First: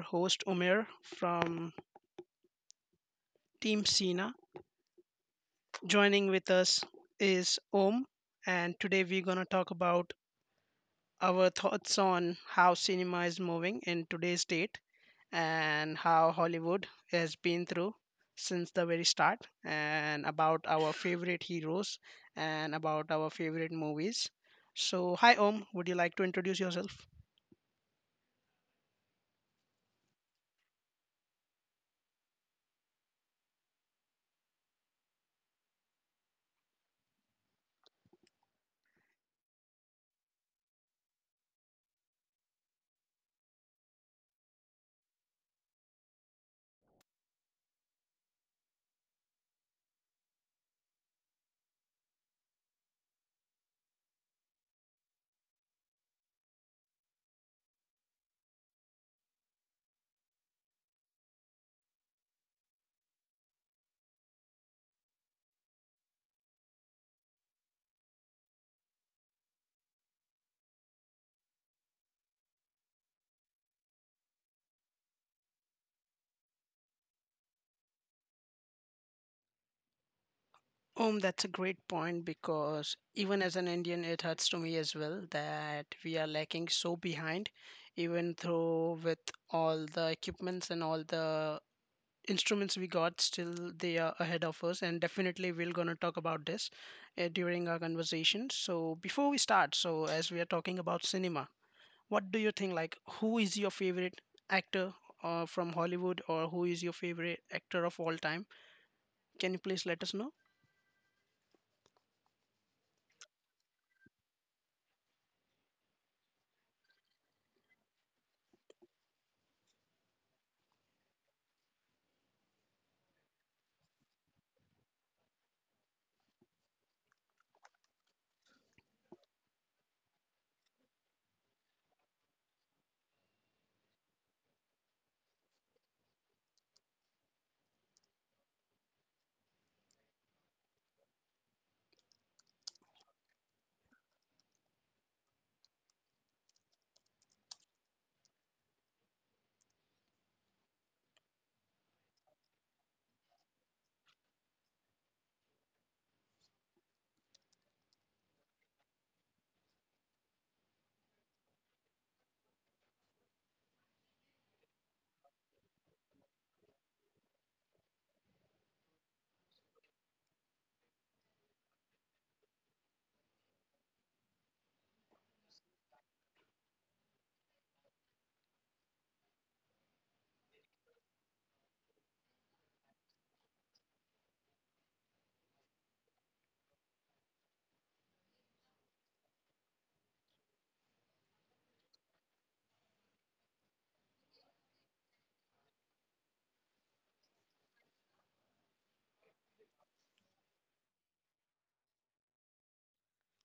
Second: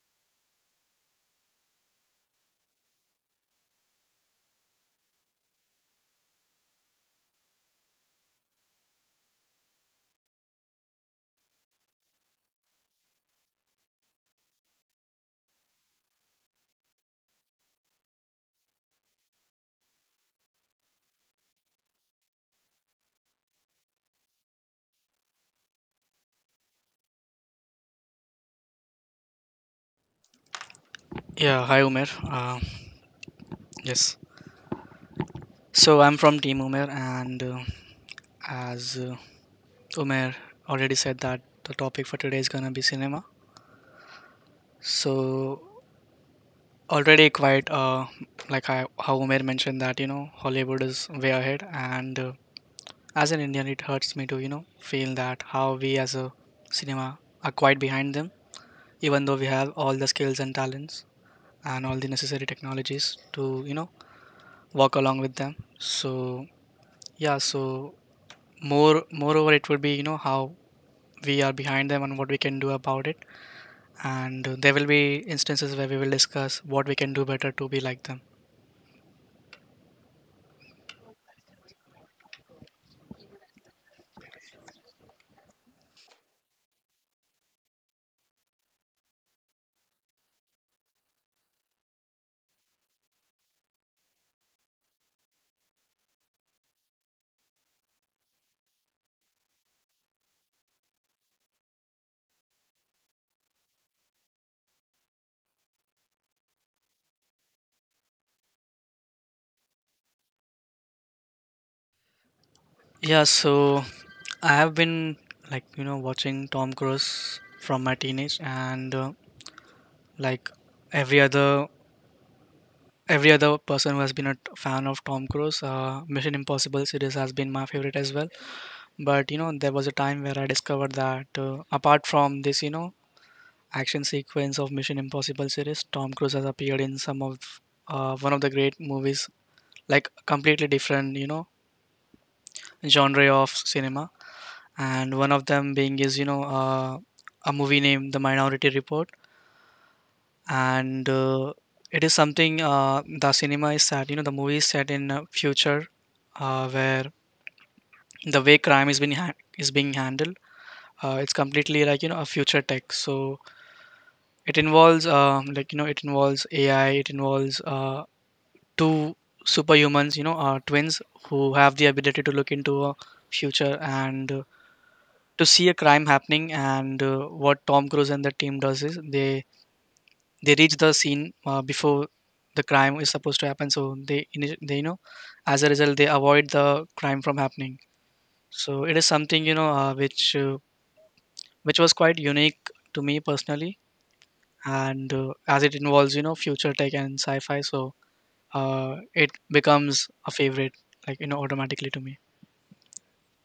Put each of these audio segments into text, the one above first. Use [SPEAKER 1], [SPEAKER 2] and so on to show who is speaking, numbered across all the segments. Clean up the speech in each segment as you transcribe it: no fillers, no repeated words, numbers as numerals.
[SPEAKER 1] host Umair from Team Sina. Joining with us is Om, and today we're gonna talk about our thoughts on how cinema is moving in today's date and how Hollywood has been through since the very start, and about our favorite heroes and about our favorite movies. So, hi Om. Would you like to introduce yourself?
[SPEAKER 2] Yeah, hi Umer. yes. So I'm from Team Umer, and as Umer already said that the topic for today is gonna be cinema. So already quite how Umer mentioned that Hollywood is way ahead, and as an Indian, it hurts me to feel that how we as a cinema are quite behind them, even though we have all the skills and talents and all the necessary technologies to walk along with them. So yeah, so moreover it would be how we are behind them and what we can do about it, and there will be instances where we will discuss what we can do better to be like them.
[SPEAKER 1] That's a great point because even as an Indian, it hurts to me as well that we are lacking so behind, even though with all the equipments and all the instruments we got, still they are ahead of us. And definitely, we're gonna talk about this during our conversation. So before we start, so as we are talking about cinema, what do you think? Like, who is your favorite actor from Hollywood, or who is your favorite actor of all time? Can you please let us know?
[SPEAKER 2] Yeah, so I have been like watching Tom Cruise from my teenage, and like every other every other person who has been a fan of Tom Cruise Mission Impossible series has been my favorite as well. But there was a time where I discovered that apart from this, action sequence of Mission Impossible series, Tom Cruise has appeared in some of one of the great movies, like completely different, you know, genre of cinema. And one of them being is a movie named The Minority Report, and it is something the cinema is set. You know, the movie is set in future, where the way crime is being handled. It's completely like a future tech. So it involves like it involves AI, it involves two superhumans, you know, twins who have the ability to look into a future, and to see a crime happening. And what Tom Cruise and the team does is they reach the scene before the crime is supposed to happen. So they ini- they you know, as a result, they avoid the crime from happening. So it is something which was quite unique to me personally. And as it involves future tech and sci-fi, so it becomes a favorite like automatically to me.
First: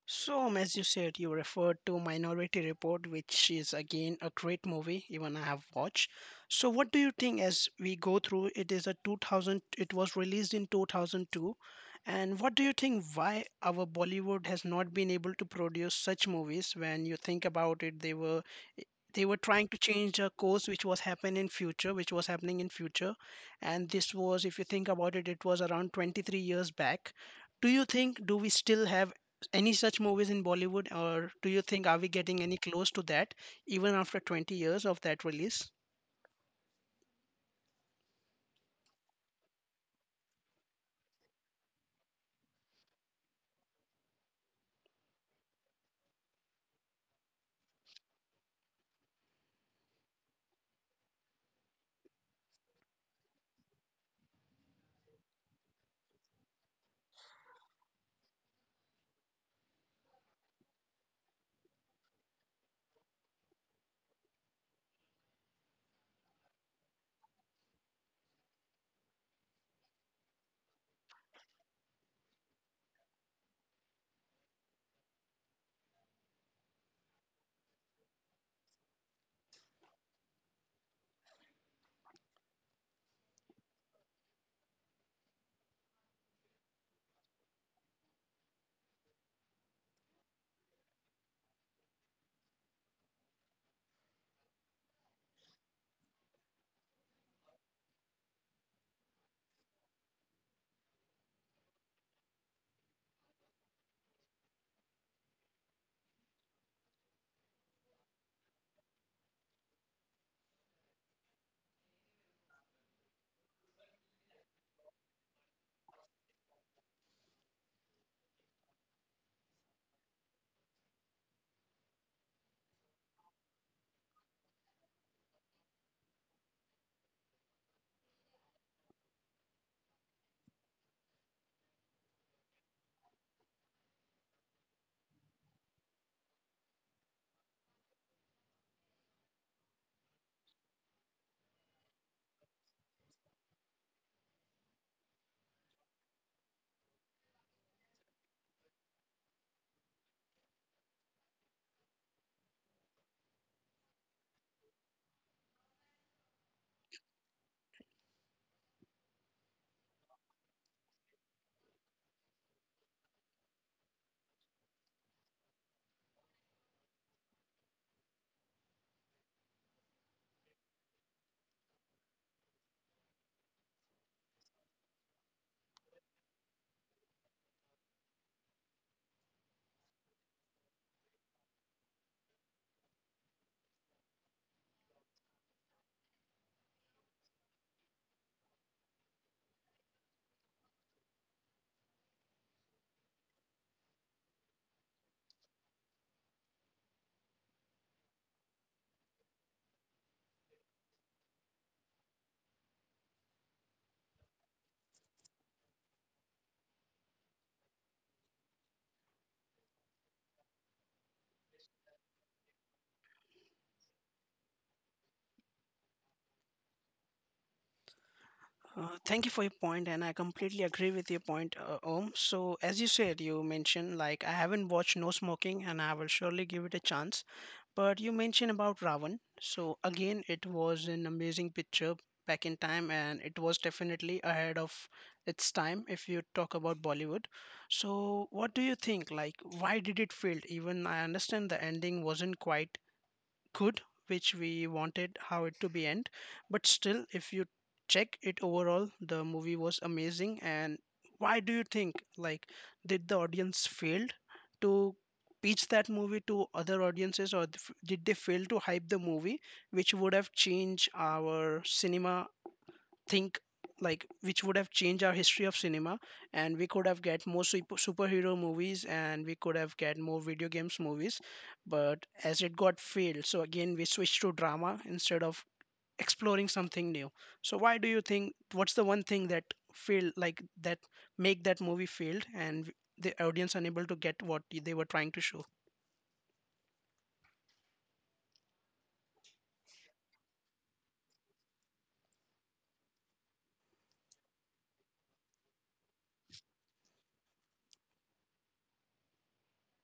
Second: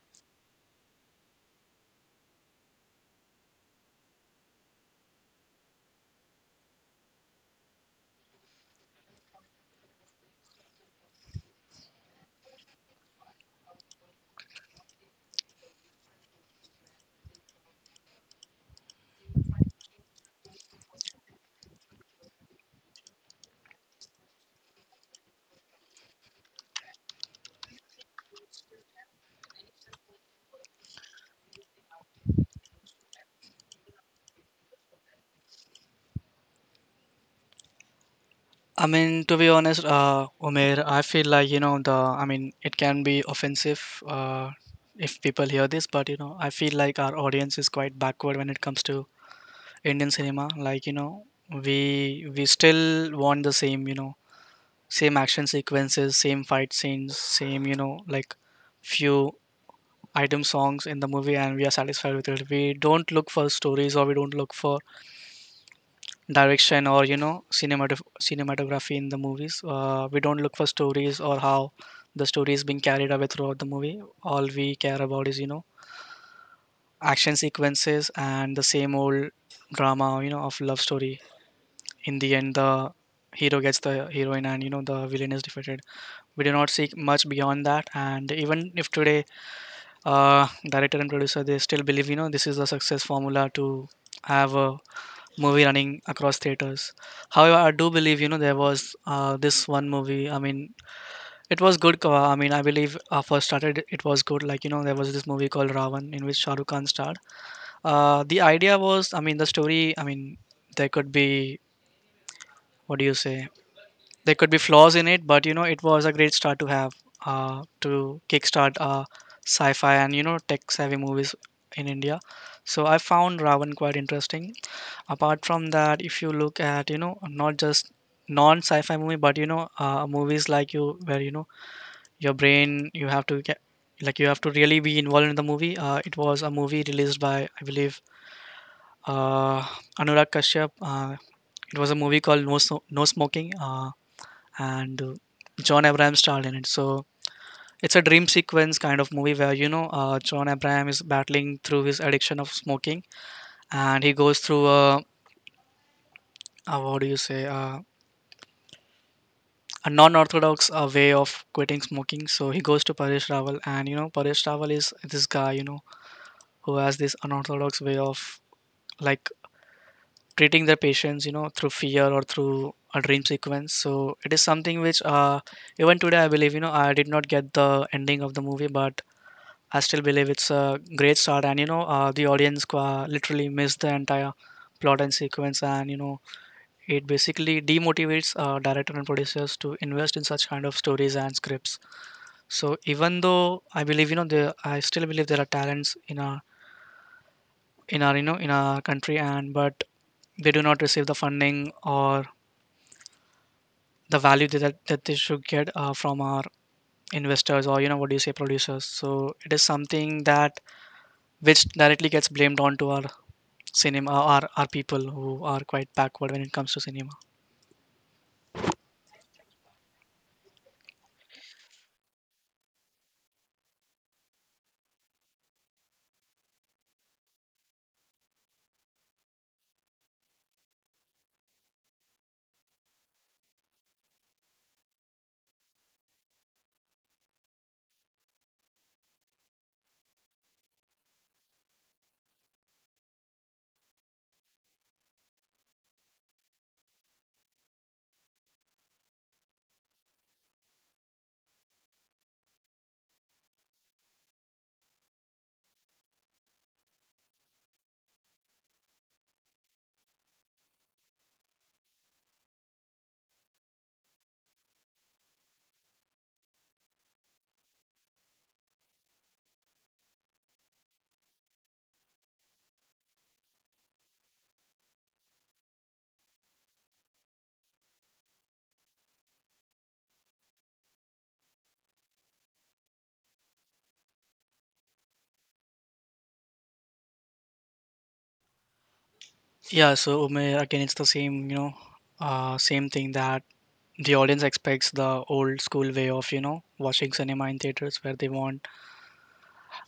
[SPEAKER 1] So, as you said, you referred to Minority Report, which is again a great movie, even I have watched. So, what do you think as we go through? It is a 2000, it was released in 2002. And what do you think why our Bollywood has not been able to produce such movies? When you think about it, they were trying to change a course which was happening in future, and this was, if you think about it, it was around 23 years back. Do you think, do we still have any such movies in Bollywood, or do you think are we getting any close to that even after 20 years of that release?
[SPEAKER 2] I mean, to be honest, Umair, I feel like, I mean, it can be offensive if people hear this, but, you know, I feel like our audience is quite backward when it comes to Indian cinema. Like, you know, we still want the same, you know, same action sequences, same fight scenes, same, you know, like few item songs in the movie, and we are satisfied with it. We don't look for stories, or we don't look for direction or cinematography in the movies. We don't look for stories or how the story is being carried away throughout the movie. All we care about is action sequences and the same old drama, of love story. In the end, the hero gets the heroine, and the villain is defeated. We do not seek much beyond that, and even if today director and producer, they still believe, you know, this is the success formula to have a movie running across theaters. However, I do believe, you know, there was this one movie. I mean, it was good. I mean, I believe first started, it was good. Like, you know, there was this movie called Ravan in which Shah Rukh Khan starred. The idea was, I mean, the story, I mean, there could be, what do you say? There could be flaws in it, but you know, it was a great start to have to kickstart sci-fi and you know, tech-savvy movies in India. So I found Ravan quite interesting. Apart from that, if you look at you know, not just non-sci-fi movie, but you know, movies like you where your brain you have to get, like you have to really be involved in the movie. It was a movie released by I believe uh, Anurag Kashyap. It was a movie called No, Sno- no Smoking. And John Abraham starred in it. So it's a dream sequence kind of movie where John Abraham is battling through his addiction of smoking, and he goes through a what do you say, a non-orthodox way of quitting smoking. So he goes to Paresh Rawal, and Paresh Rawal is this guy who has this unorthodox way of like treating their patients, through fear or through a dream sequence. So it is something which even today I believe, I did not get the ending of the movie, but I still believe it's a great start, and you know, the audience qua literally missed the entire plot and sequence, and you know, it basically demotivates director and producers to invest in such kind of stories and scripts. So even though I believe, you know, there, I still believe there are talents in our in our country, and but they do not receive the funding or the value that they should get from our investors or you know what do you say producers. So it is something that which directly gets blamed onto our cinema are people who are quite backward when it comes to cinema.
[SPEAKER 1] Thank you for your point, and I completely agree with your point, Om. So, as you said, you mentioned like I haven't watched No Smoking, and I will surely give it a chance. But you mentioned about Ravan. So again, it was an amazing picture back in time, and it was definitely ahead of its time if you talk about Bollywood. So what do you think? Like, why did it fail? Even I understand the ending wasn't quite good, which we wanted how it to be end, but still if you check it overall the movie was amazing. And why do you think like did the audience failed to pitch that movie to other audiences, or did they fail to hype the movie which would have changed our cinema, think like which would have changed our history of cinema, and we could have get more superhero movies, and we could have get more video games movies, but as it got failed, so again we switched to drama instead of exploring something new. So why do you think, what's the one thing that failed like that make that movie failed and the audience unable to get what they were trying to show?
[SPEAKER 2] Yeah, so Umair, again, it's the same, you know, same thing that the audience expects the old school way of, you know, watching cinema in theaters where they want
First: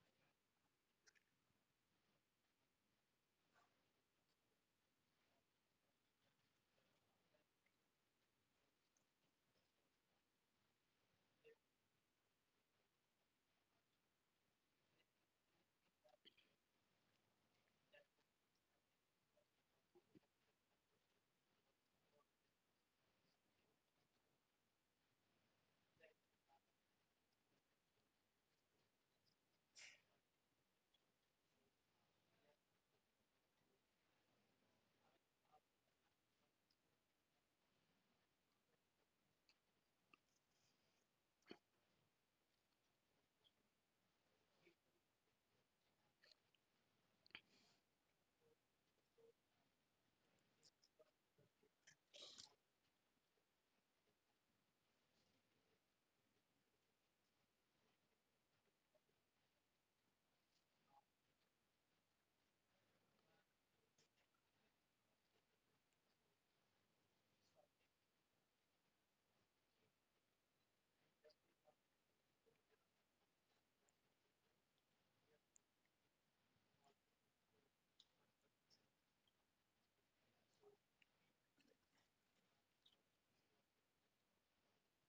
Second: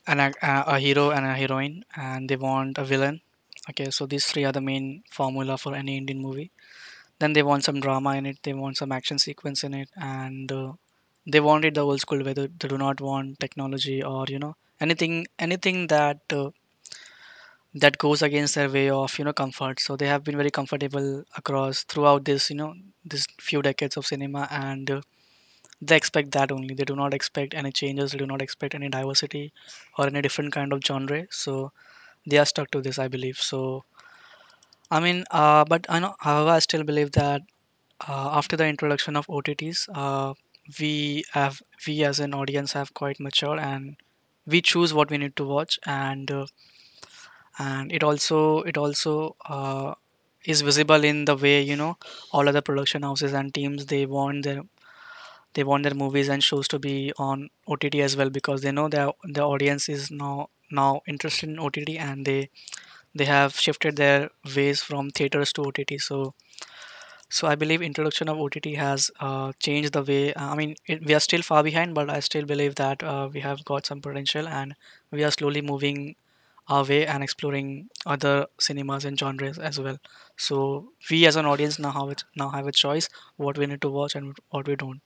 [SPEAKER 2] a hero and a heroine, and they want a villain. Okay, so these three are the main formula for any Indian movie. Then they want some drama in it, they want some action sequence in it, and they want it the old school way. They do not want technology, or, you know, anything that that goes against their way of comfort. So they have been very comfortable across throughout this this few decades of cinema, and they expect that only. They do not expect any changes, they do not expect any diversity or any different kind of genre. So they are stuck to this I believe. So I mean, but I know, however, I still believe that after the introduction of OTTs, we have, we as an audience have quite matured, and we choose what we need to watch, and it also is visible in the way you know all other production houses and teams, they want their movies and shows to be on OTT as well, because they know that the audience is now interested in OTT, and they have shifted their ways from theaters to OTT. So so I believe introduction of OTT has changed the way. I mean, it, we are still far behind, but I still believe that we have got some potential, and we are slowly moving away and exploring other cinemas and genres as well. So we as an audience now have a choice what we need to watch and what we don't.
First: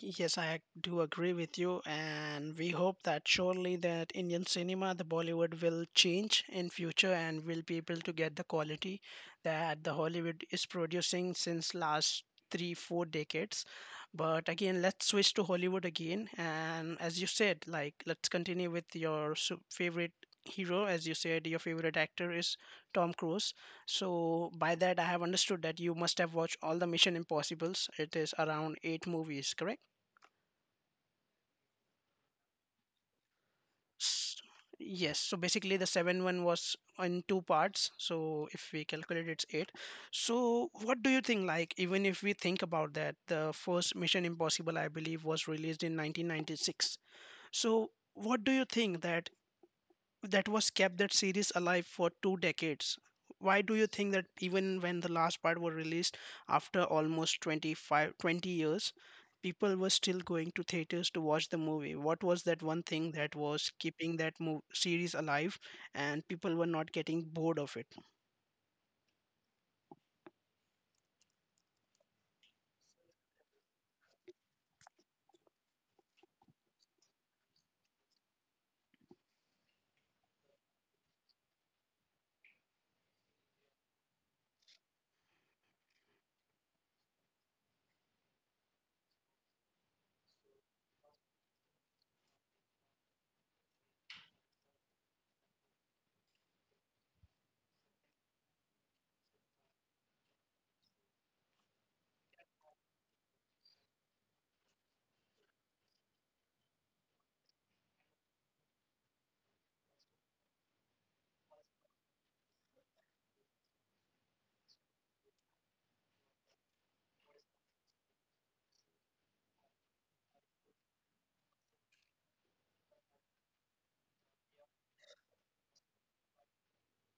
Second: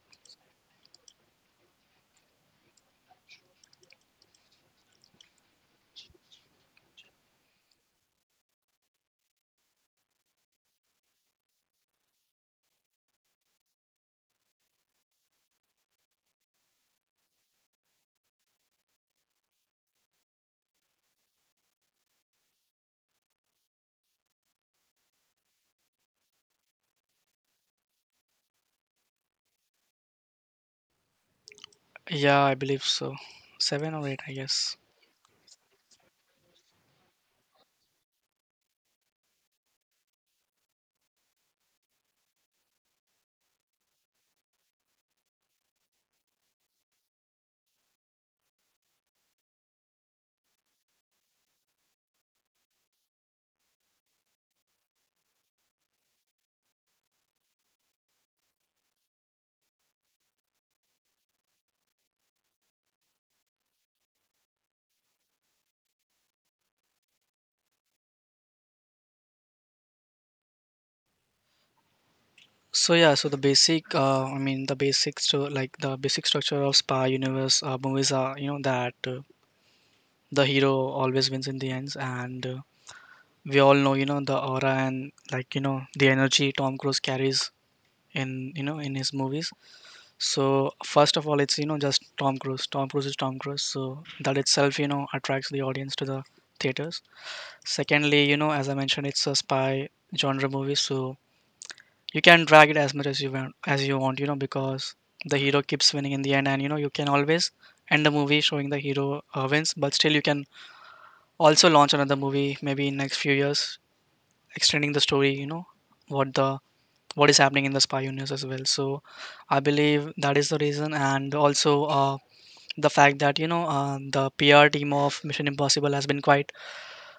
[SPEAKER 1] Yes, do agree with you, and we hope that surely that Indian cinema, the Bollywood will change in future and will be able to get the quality that the Hollywood is producing since last three, four decades. But again, let's switch to Hollywood again, and as you said, like let's continue with your favorite hero. As you said, your favorite actor is Tom Cruise. So by that, I have understood that you must have watched all the Mission Impossibles. It is around eight movies, correct?
[SPEAKER 2] Yeah, I believe so. Seven or eight, I
[SPEAKER 1] S-
[SPEAKER 2] guess.
[SPEAKER 1] Yes, so basically the 7-1 was in two parts. So if we calculate it's 8. So what do you think, like even if we think about that, the first Mission Impossible I believe was released in 1996. So what do you think that, that was kept that series alive for two decades. Why do you think that even when the last part were released after almost 25, 20 years, people were still going to theaters to watch the movie? What was that one thing that was keeping that series alive and people were not getting bored of it?
[SPEAKER 2] So yeah, so the basic, I mean, the basic like the basic structure of spy universe movies are, you know, that the hero always wins in the ends, and we all know, you know, the aura and like the energy Tom Cruise carries in, you know, in his movies. So first of all, it's just Tom Cruise. Tom Cruise is Tom Cruise, so that itself attracts the audience to the theaters. Secondly, you know, as I mentioned, it's a spy genre movie, so you can drag it as much as you want, you know, because the hero keeps winning in the end, and you know you can always end the movie showing the hero wins, but still you can also launch another movie maybe in next few years, extending the story, you know, what the what is happening in the spy universe as well. So I believe that is the reason, and also. The fact that you know the PR team of Mission Impossible has been quite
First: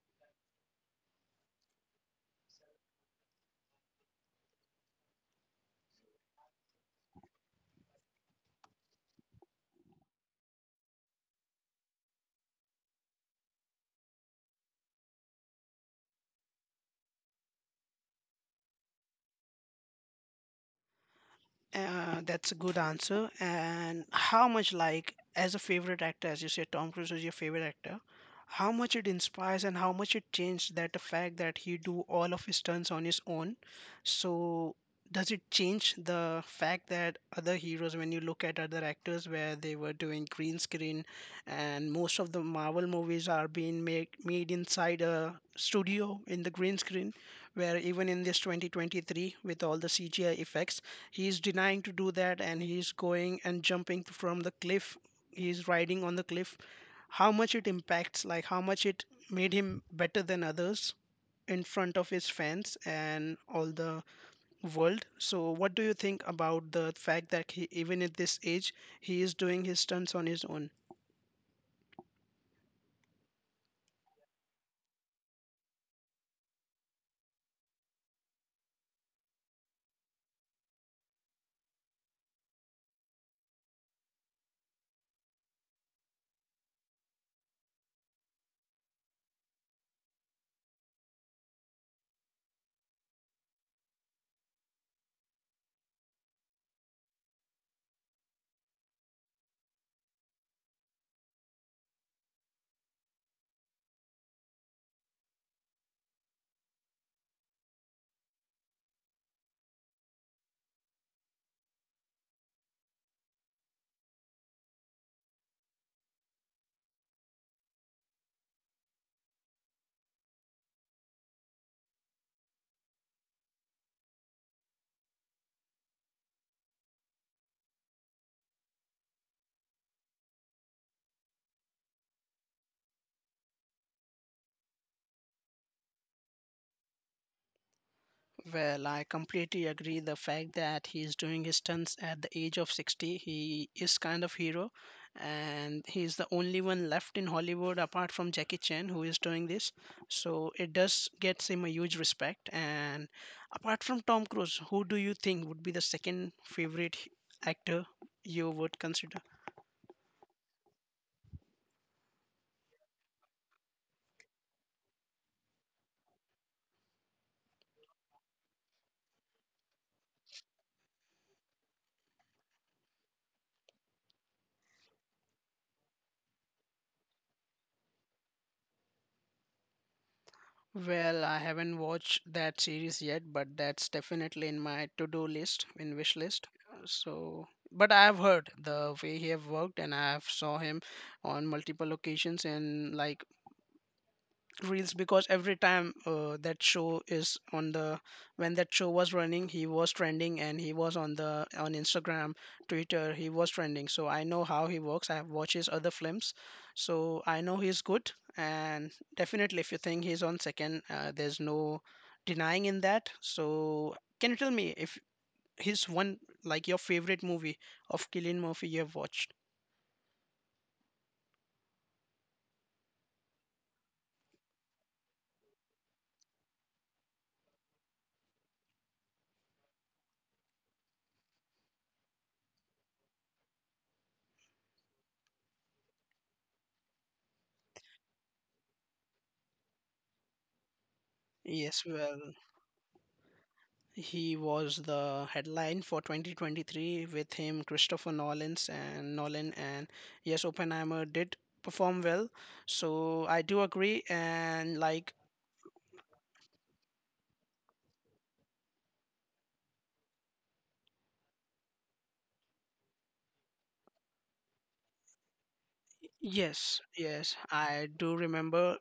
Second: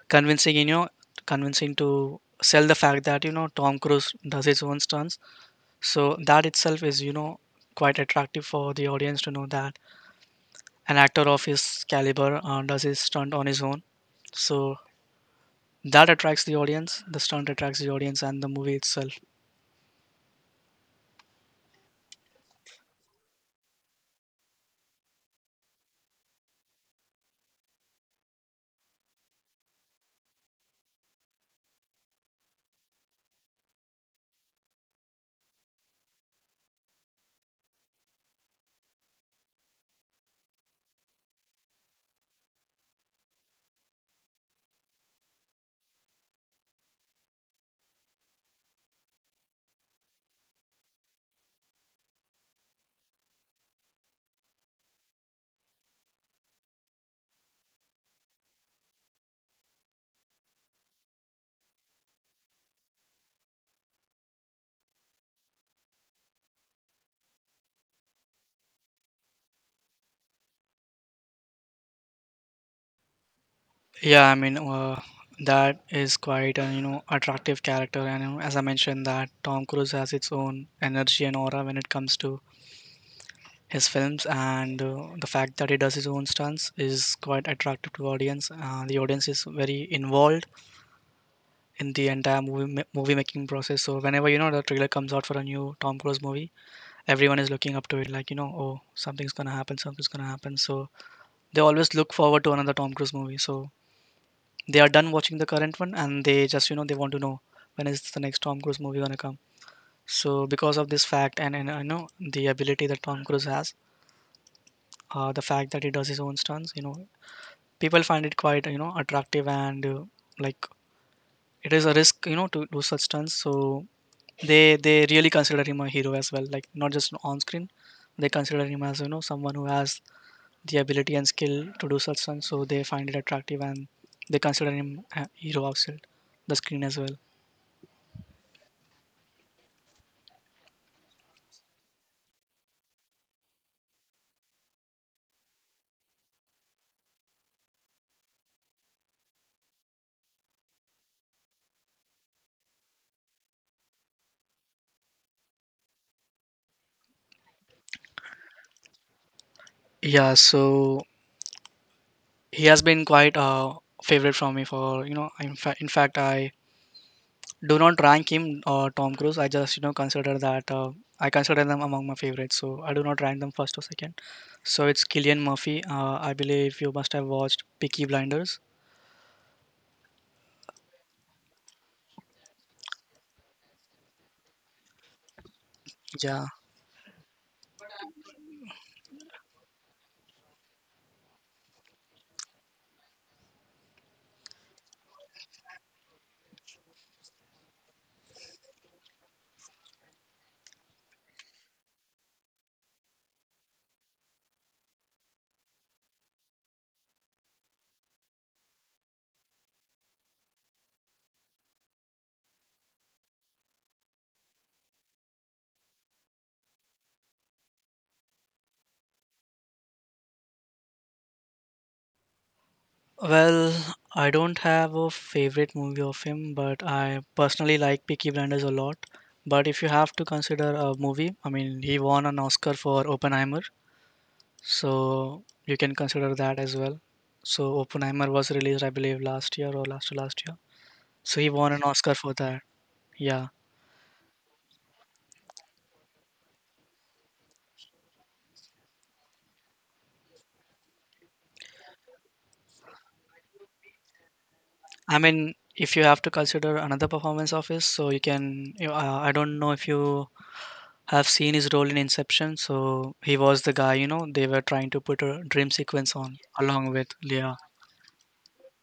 [SPEAKER 2] convincing, you know, convincing to sell the fact that you know Tom Cruise does his own stunts. So that itself is quite attractive for the audience to know that an actor of his caliber does his stunt on his own. So that attracts the audience. The stunt attracts the audience and the movie itself.
[SPEAKER 1] That's a good answer. And how much, like, as a favorite actor, as you say, Tom Cruise was your favorite actor, how much it inspires and how much it changed that, the fact that he do all of his stunts on his own. So does it change the fact that other heroes, when you look at other actors where they were doing green screen, and most of the Marvel movies are being made inside a studio in the green screen, where even in this 2023 with all the CGI effects he's denying to do that, and he's going and jumping from the cliff, he's riding on the cliff, how much it impacts, like how much it made him better than others in front of his fans and all the world. So what do you think about the fact that he, even at this age, he is doing his stunts on his own?
[SPEAKER 2] Yeah, I mean. That is quite a attractive character, and you know, as I mentioned, that Tom Cruise has its own energy and aura when it comes to his films. And the fact that he does his own stunts is quite attractive to audience. The audience is very involved in the entire movie making process, so whenever you know the trailer comes out for a new Tom Cruise movie, everyone is looking up to it, like, you know, oh, something's gonna happen, something's gonna happen. So they always look forward to another Tom Cruise movie. So they are done watching the current one, and they just, you know, they want to know when is the next Tom Cruise movie gonna come. So because of this fact, and I know the ability that Tom Cruise has. The fact that he does his own stunts, you know, people find it quite, you know, attractive. And like it is a risk, you know, to do such stunts. So they really consider him a hero as well, like not just on screen. They consider him as, you know, someone who has the ability and skill to do such stunts. So they find it attractive, and they consider him a hero outside the screen as well.
[SPEAKER 1] Well, I completely agree. The fact that he's doing his stunts at the age of 60, he is kind of hero, and he's the only one left in Hollywood apart from Jackie Chan who is doing this. So it does gets him a huge respect. And apart from Tom Cruise, who do you think would be the second favorite actor you would consider?
[SPEAKER 2] Yeah, so he has been quite a favorite from me for, you know, in fact, I do not rank him, Tom Cruise. I just, you know, consider that, I consider them among my favorites. So I do not rank them first or second. So it's Killian Murphy. I believe you must have watched Peaky Blinders.
[SPEAKER 1] Well, I haven't watched that series yet, but that's definitely in my to-do list, in wish
[SPEAKER 2] Yeah.
[SPEAKER 1] list. So, but I have heard the way he have worked, and I have saw him on multiple occasions in like reels, because every time that show is on the, when that show was running, he was trending, and he was on the, on Instagram, Twitter, he was trending. So I know how he works, I have watched his other films, so I know he's good. And definitely, if you think he's on second, there's no denying in that. So can you tell me if his one, like your favorite movie of Killian Murphy you have watched?
[SPEAKER 2] Well, I don't have a favorite movie of him, but I personally like Peaky Blinders a lot. But if you have to consider a movie, I mean, he won an Oscar for Oppenheimer, so you can consider that as well. So Oppenheimer was released, I believe, last year or last to last year. So he won an
[SPEAKER 1] Yes,
[SPEAKER 2] Oscar for
[SPEAKER 1] well,
[SPEAKER 2] that. Yeah.
[SPEAKER 1] he was the headline for 2023 with him Christopher Nolan's and Nolan, and yes Oppenheimer did perform well, so I do agree. And like,
[SPEAKER 2] I mean, if you have to consider another performance of his, so you can. You, I don't know if you have seen his role in Inception. So he was the guy, you know, they were trying to put a dream sequence on
[SPEAKER 1] yes,
[SPEAKER 2] along with
[SPEAKER 1] yes,
[SPEAKER 2] Leah.
[SPEAKER 1] I do remember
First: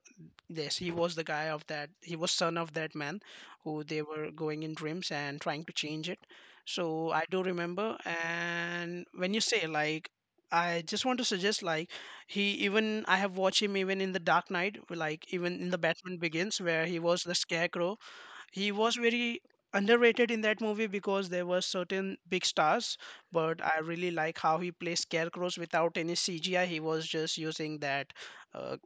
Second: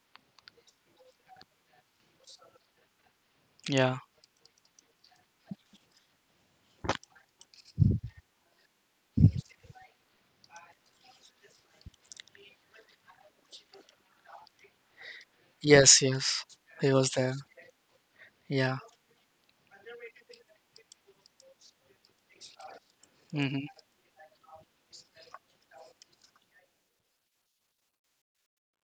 [SPEAKER 1] this. He was the guy of that, he was son of that man who
[SPEAKER 2] Yeah.
[SPEAKER 1] they were going in dreams and trying to change it. So I do remember. And when you say like, I just want to suggest like he, even I have watched him even in the Dark Knight, like even in the
[SPEAKER 2] Yes,
[SPEAKER 1] Batman
[SPEAKER 2] yes.
[SPEAKER 1] Begins where
[SPEAKER 2] He
[SPEAKER 1] he
[SPEAKER 2] was
[SPEAKER 1] was
[SPEAKER 2] there.
[SPEAKER 1] the scarecrow. He
[SPEAKER 2] Yeah.
[SPEAKER 1] was very underrated in that movie because there were certain big stars, but I
[SPEAKER 2] Hmm.
[SPEAKER 1] really like how he plays scarecrows without any CGI. He was just using that uh,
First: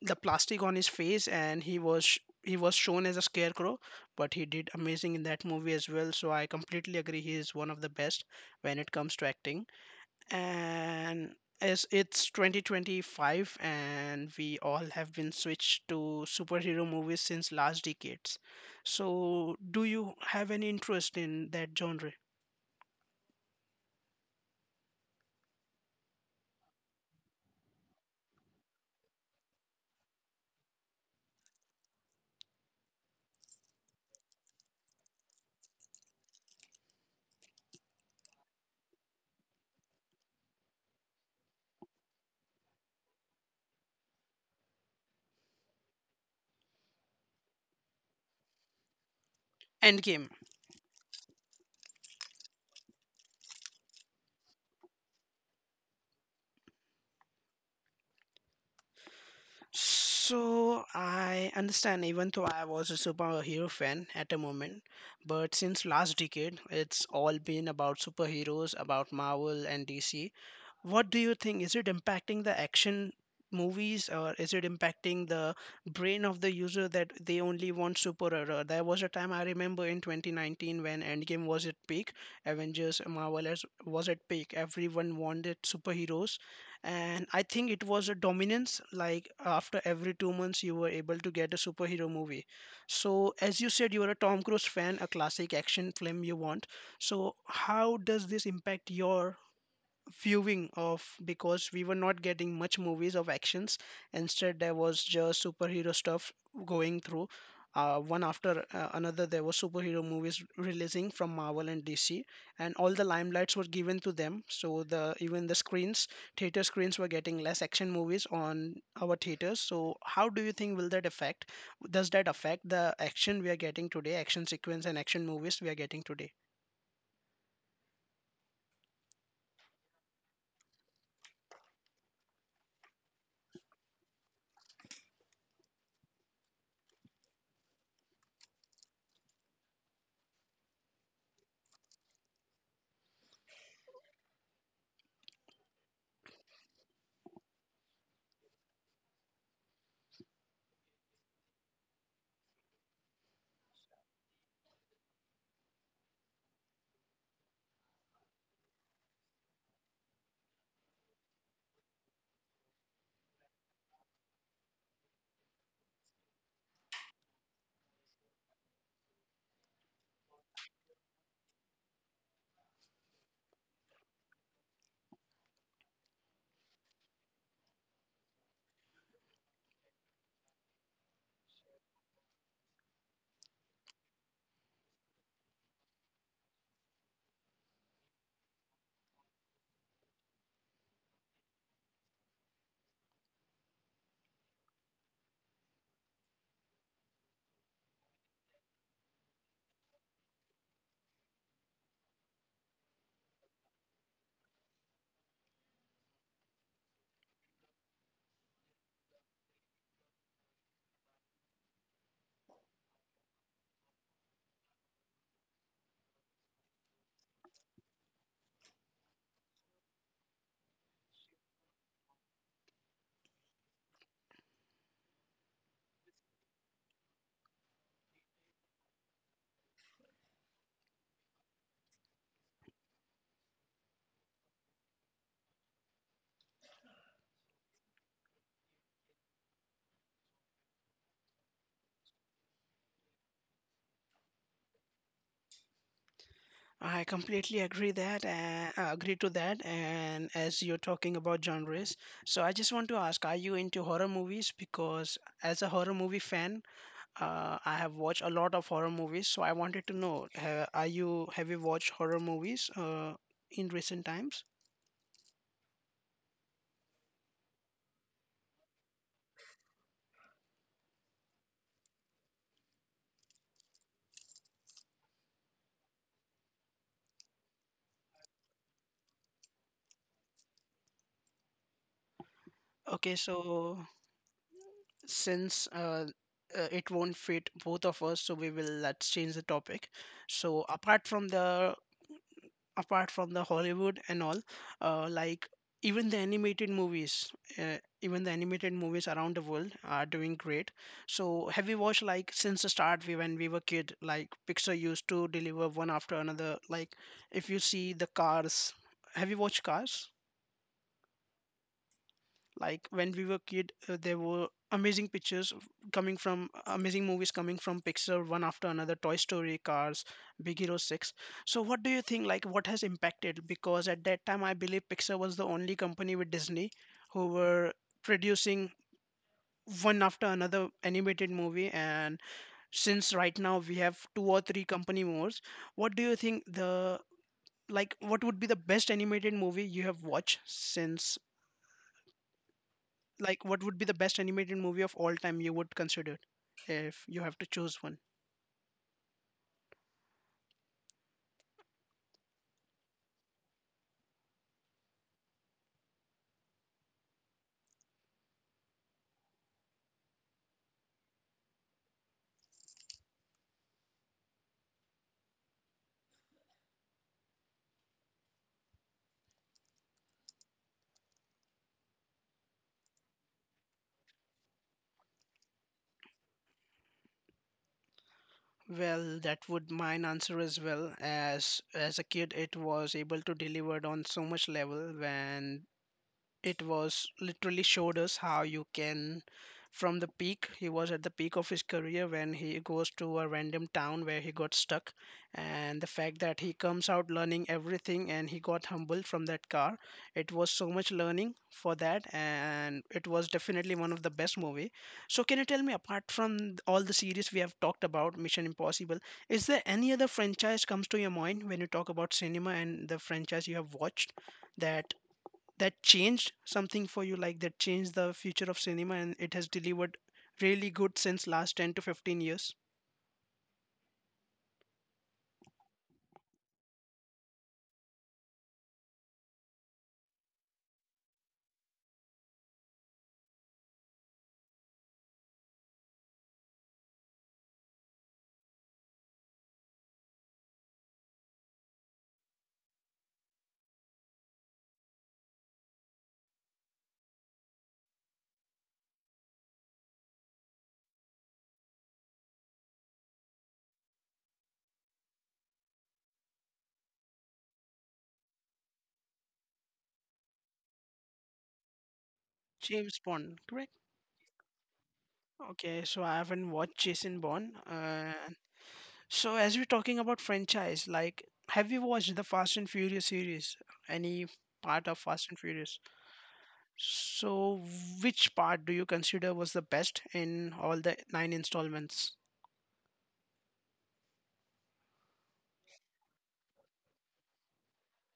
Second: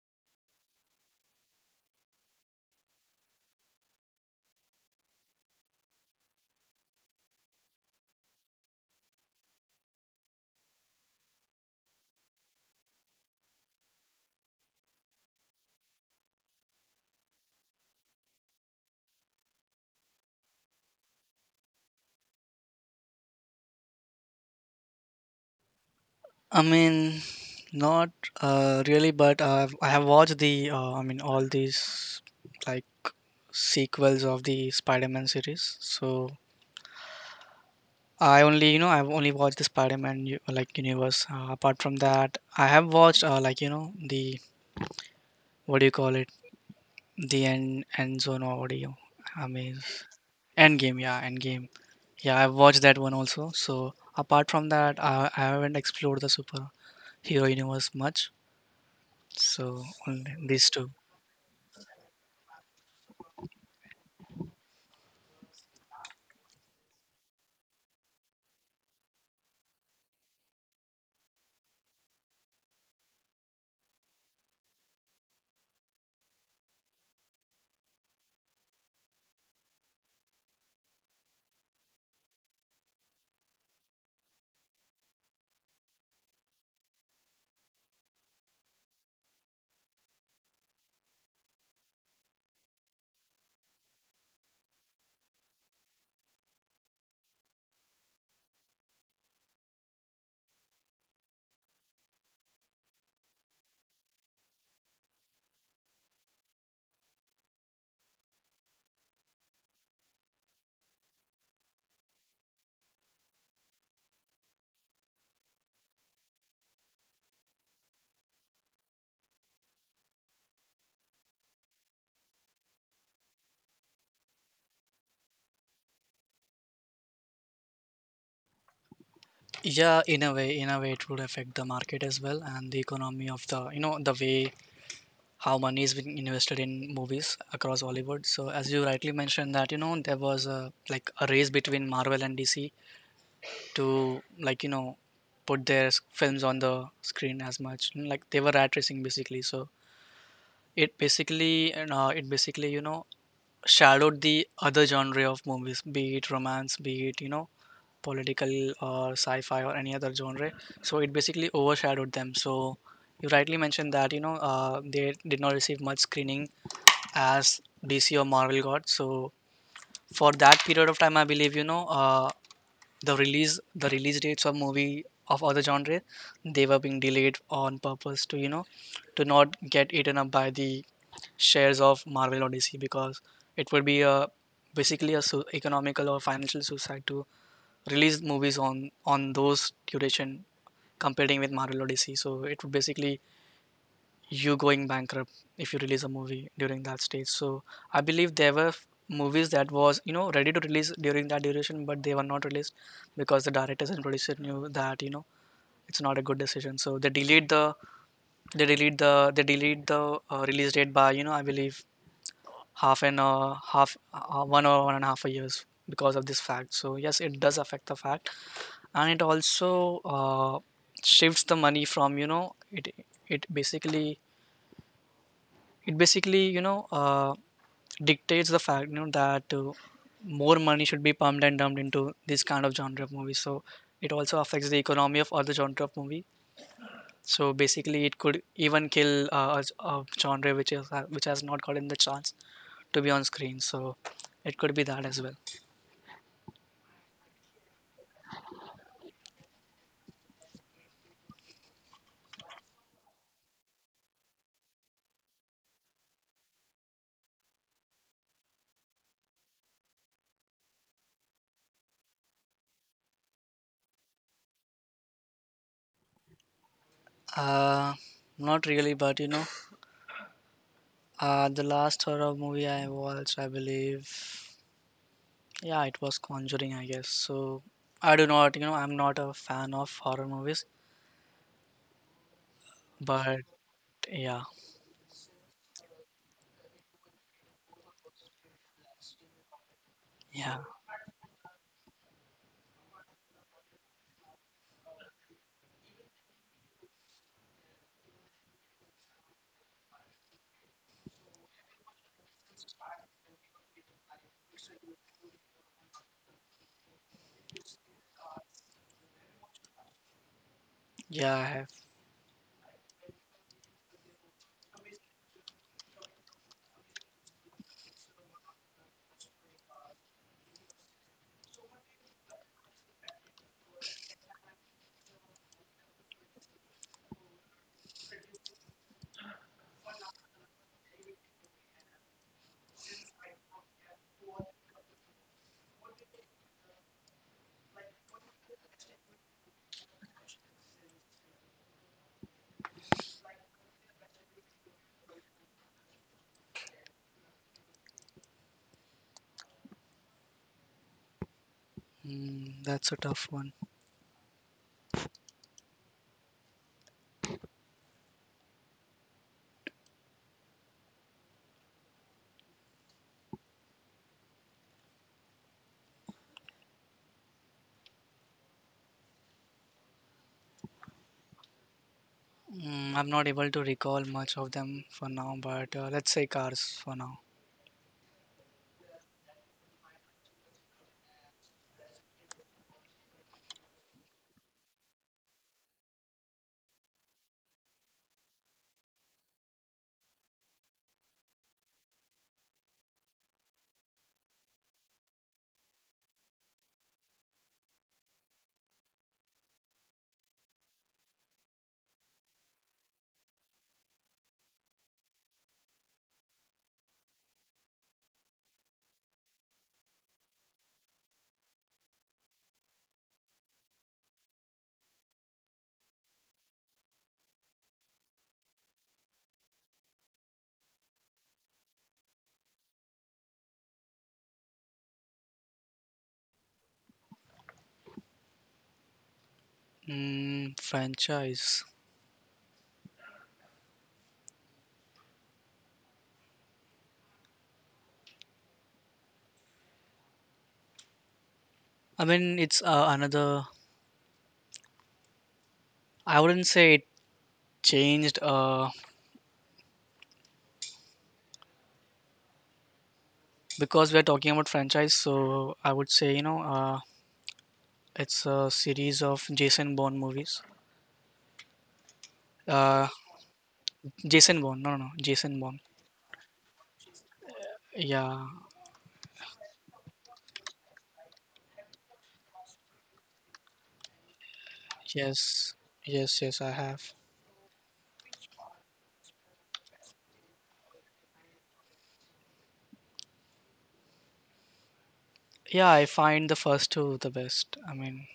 [SPEAKER 1] the plastic on his face, and he was shown as a scarecrow, but he did amazing in that movie as well. So I completely agree, he is one of the best when it comes to acting. And as it's 2025 and we all have been switched to superhero movies since last decades, so do you have any interest in that genre?
[SPEAKER 2] I mean, not really, but I have watched the, I mean, all these like sequels of the Spider-Man series. So I only, you know, I've only watched the universe. Apart from that, I have watched like, you know, the what do you call it? The end zone, or what do you? I mean,
[SPEAKER 1] Endgame.
[SPEAKER 2] end game. Yeah, end game. Yeah, I've watched that one also. So apart from that, I haven't explored the superhero universe much. So only these
[SPEAKER 1] So
[SPEAKER 2] two.
[SPEAKER 1] I understand, even though I was a superhero fan at a moment, but since last decade, it's all been about superheroes, about Marvel and DC. What do you think? Is it impacting the action movies, or is it impacting the brain of the user that they only want superhero? There was a time I remember in 2019 when Endgame was at peak, was at peak. Everyone wanted superheroes, and I think it was a dominance, like after every 2 months you were able to get a superhero movie. So as you said, you are a Tom Cruise fan, a classic action film you want, so how does this impact your viewing of, because we were not getting much movies of actions, instead there was just superhero stuff going through, one after another, there were superhero movies releasing from Marvel and DC, and all the limelights were given to them, so the even the screens, theater screens were getting less action movies on our theaters. So how do you think, will that affect, does that affect the action we are getting today, action sequence and action movies we are getting today?
[SPEAKER 2] Yeah, in a way, it would affect the market as well and the economy of the, you know, the way how money is being invested in movies across Hollywood. So as you rightly mentioned, that you know there was a like a race between Marvel and DC to, like, you know, put their films on the screen as much. Like they were rat racing basically. So it basically, and it basically, you know, shadowed the other genre of movies, be it romance, be it, you know, political or sci-fi or any other genre. So it basically overshadowed them. So you rightly mentioned that, you know, they did not receive much screening as DC or Marvel got. So for that period of time, I believe, you know, the release dates of movie of other genre, they were being delayed on purpose to, you know, to not get eaten up by the shares of Marvel or DC, because it would be a basically a economical or financial suicide to release movies on those duration, competing with Marvel or DC. So it would basically, you going bankrupt if you release a movie during that stage. So I believe there were movies that was, you know, ready to release during that duration, but they were not released because the directors and producer knew that, you know, it's not a good decision. So they delayed the release date by, you know, I believe half an half one or one and a half a years because of this fact. So yes, it does affect the fact. And it also shifts the money from, you know, it it basically, it basically, you know, uh, dictates the fact, you know, that more money should be pumped and dumped into this kind of genre of movie. So it also affects the economy of other genre of movie. So basically, it could even kill a genre which is which has not gotten the chance to be on screen. So it could be that as well.
[SPEAKER 1] I completely agree that agree to that. And as you're talking about genres, so I just want to ask: are you into horror movies? Because as a horror movie fan, I have watched a lot of horror movies. So I wanted to know: are you, have you watched horror movies in recent times?
[SPEAKER 2] Uh, not really, but you know, the last horror movie I watched, I believe, yeah, it was Conjuring, I guess. So I do not, you know, I'm not a fan of horror movies.
[SPEAKER 1] Okay,
[SPEAKER 2] But
[SPEAKER 1] so
[SPEAKER 2] yeah,
[SPEAKER 1] since it won't fit both of us, so we will, let's change the topic.
[SPEAKER 2] yeah,
[SPEAKER 1] So apart from the, apart from the Hollywood and all, like even the animated movies, even the animated movies around the world are doing great. So have you watched, like, since the start we when we were kid, like Pixar used to deliver one after another. Like if you see the Cars, have you watched Cars?
[SPEAKER 2] yeah, I have.
[SPEAKER 1] Like when we were kid, there were amazing coming from amazing movies coming from Pixar one after another. Toy Story, Cars, Big Hero 6. So what do you think, like what has impacted, because at that time I believe Pixar was the only company with Disney who were producing one after another animated movie. And since right now we have two or three company more, what do you think the, like what would be the best animated movie you have watched since, like what would be the best animated movie of all time you would consider if you have to choose one?
[SPEAKER 2] Mm, that's a tough one. Mm, I'm not able to recall much of them for now, but let's say cars for now.
[SPEAKER 1] Well, that would mine answer as well. As a kid, it was able to deliver on so much level. When it was literally showed us how you can, from the peak, he was at the peak of his career when he goes to a random town where he got stuck, and the fact that he comes out learning everything and he got humbled from that car. It was so much learning for that, and it was definitely one of the best movie. So can you tell me, apart from all the series we have talked about, Mission Impossible, is there any other franchise comes to your mind when you talk about cinema and the franchise you have watched that, that changed something for you, like that changed the future of cinema and it has delivered really good since last 10 to 15 years?
[SPEAKER 2] Mm, franchise. I mean, it's another. I wouldn't say it changed, because we're talking about franchise, so I would say, you know, it's a series of Jason Bourne movies. Uh,
[SPEAKER 1] James Bond, correct?
[SPEAKER 2] Jason Bourne, no, no, no, Jason Bourne.
[SPEAKER 1] Okay, so I haven't watched Jason Bond. uh,
[SPEAKER 2] Yeah,
[SPEAKER 1] so as we're talking about franchise, like have you watched the Fast and Furious series, any part of Fast and
[SPEAKER 2] yes,
[SPEAKER 1] Furious?
[SPEAKER 2] yes, yes, I have.
[SPEAKER 1] So which part do you consider was the best in all the nine installments?
[SPEAKER 2] Yeah, I find the first two the best. I mean,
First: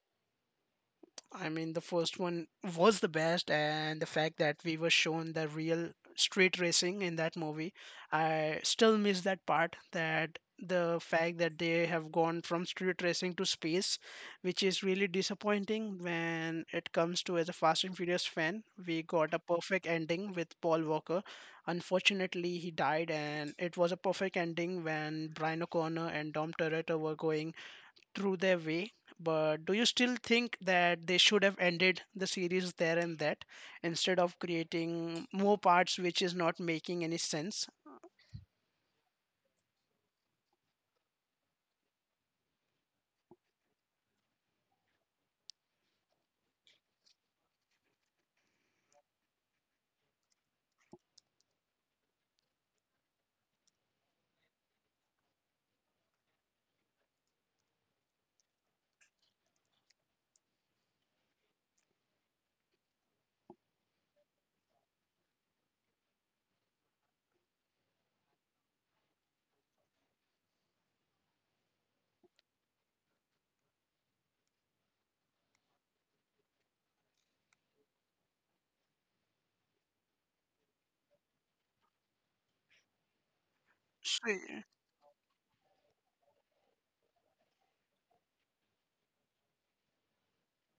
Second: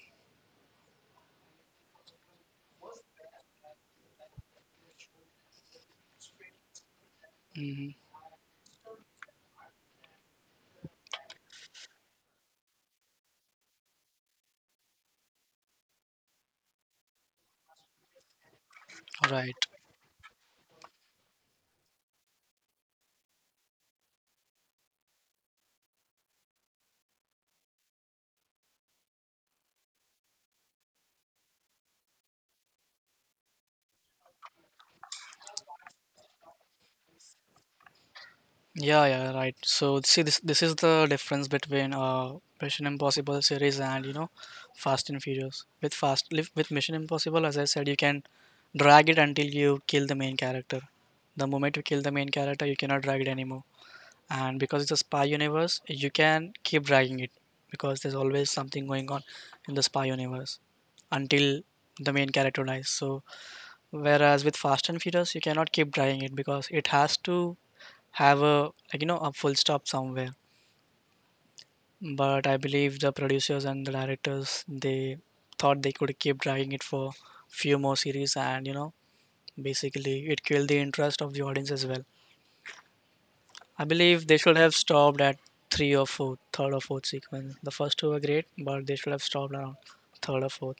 [SPEAKER 1] I mean, the first one was the best, and the fact that we were shown the real street racing in that movie,
[SPEAKER 2] mhm,
[SPEAKER 1] I still miss that part. That the fact that they have gone from street racing to space, which is really disappointing when it comes to, as a Fast and Furious fan. We got a
[SPEAKER 2] right.
[SPEAKER 1] perfect ending with Paul Walker. Unfortunately, he died, and it was a perfect ending when Brian O'Connor and Dom Toretto were going through their way. But do you still think that they should have ended the series there and that instead of creating more parts, which is not making any sense?
[SPEAKER 2] Yeah, yeah, right. So see, this is the difference between Mission Impossible series and, you know, Fast and Furious. With with Mission Impossible, as I said, you can drag it until you kill the main character. The moment you kill the main character, you cannot drag it anymore. And because it's a spy universe, you can keep dragging it because there's always something going on in the spy universe until the main character dies. So whereas with Fast and Furious, you cannot keep driving it, because it has to have a, like, you know, a full stop somewhere. But I believe the producers and the directors, they thought they could keep dragging it for few more series, and you know basically it killed the interest of the audience as well. I believe
[SPEAKER 1] So,
[SPEAKER 2] they should have stopped at three or four, third or fourth sequence. The first two were great, but they should have stopped around third or fourth.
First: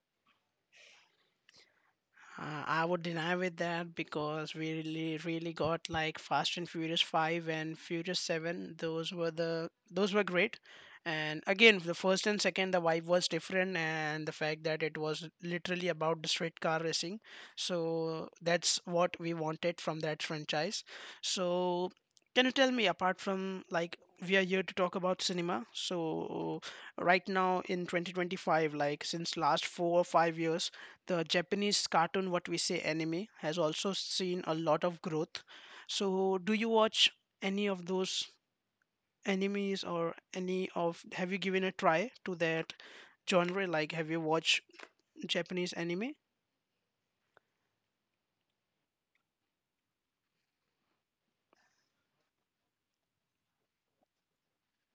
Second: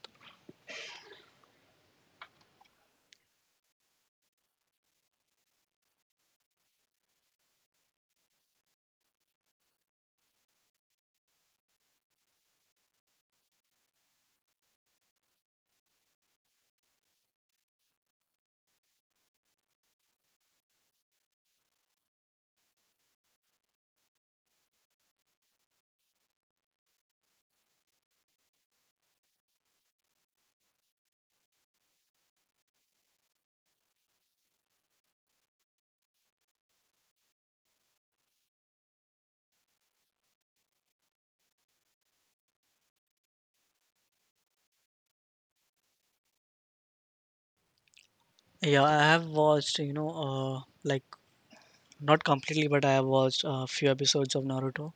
[SPEAKER 1] uh, I would deny with that because we really, really got like Fast and Furious Five and Furious Seven. Those were the those were great, and again the first and second, the vibe was different, and the fact that it was literally about the street car racing. So that's what we wanted from that franchise. So can you tell me, apart from, like, we are here to talk about cinema, so right now in 2025, like since last 4 or 5 years, the Japanese cartoon, what we say anime, has also seen a lot of growth. So do you watch any of those animes or any of? Have you given a try to that genre? Like, have you watched Japanese anime?
[SPEAKER 2] Yeah, I have watched, you know, like not completely, but I have watched a few episodes of Naruto.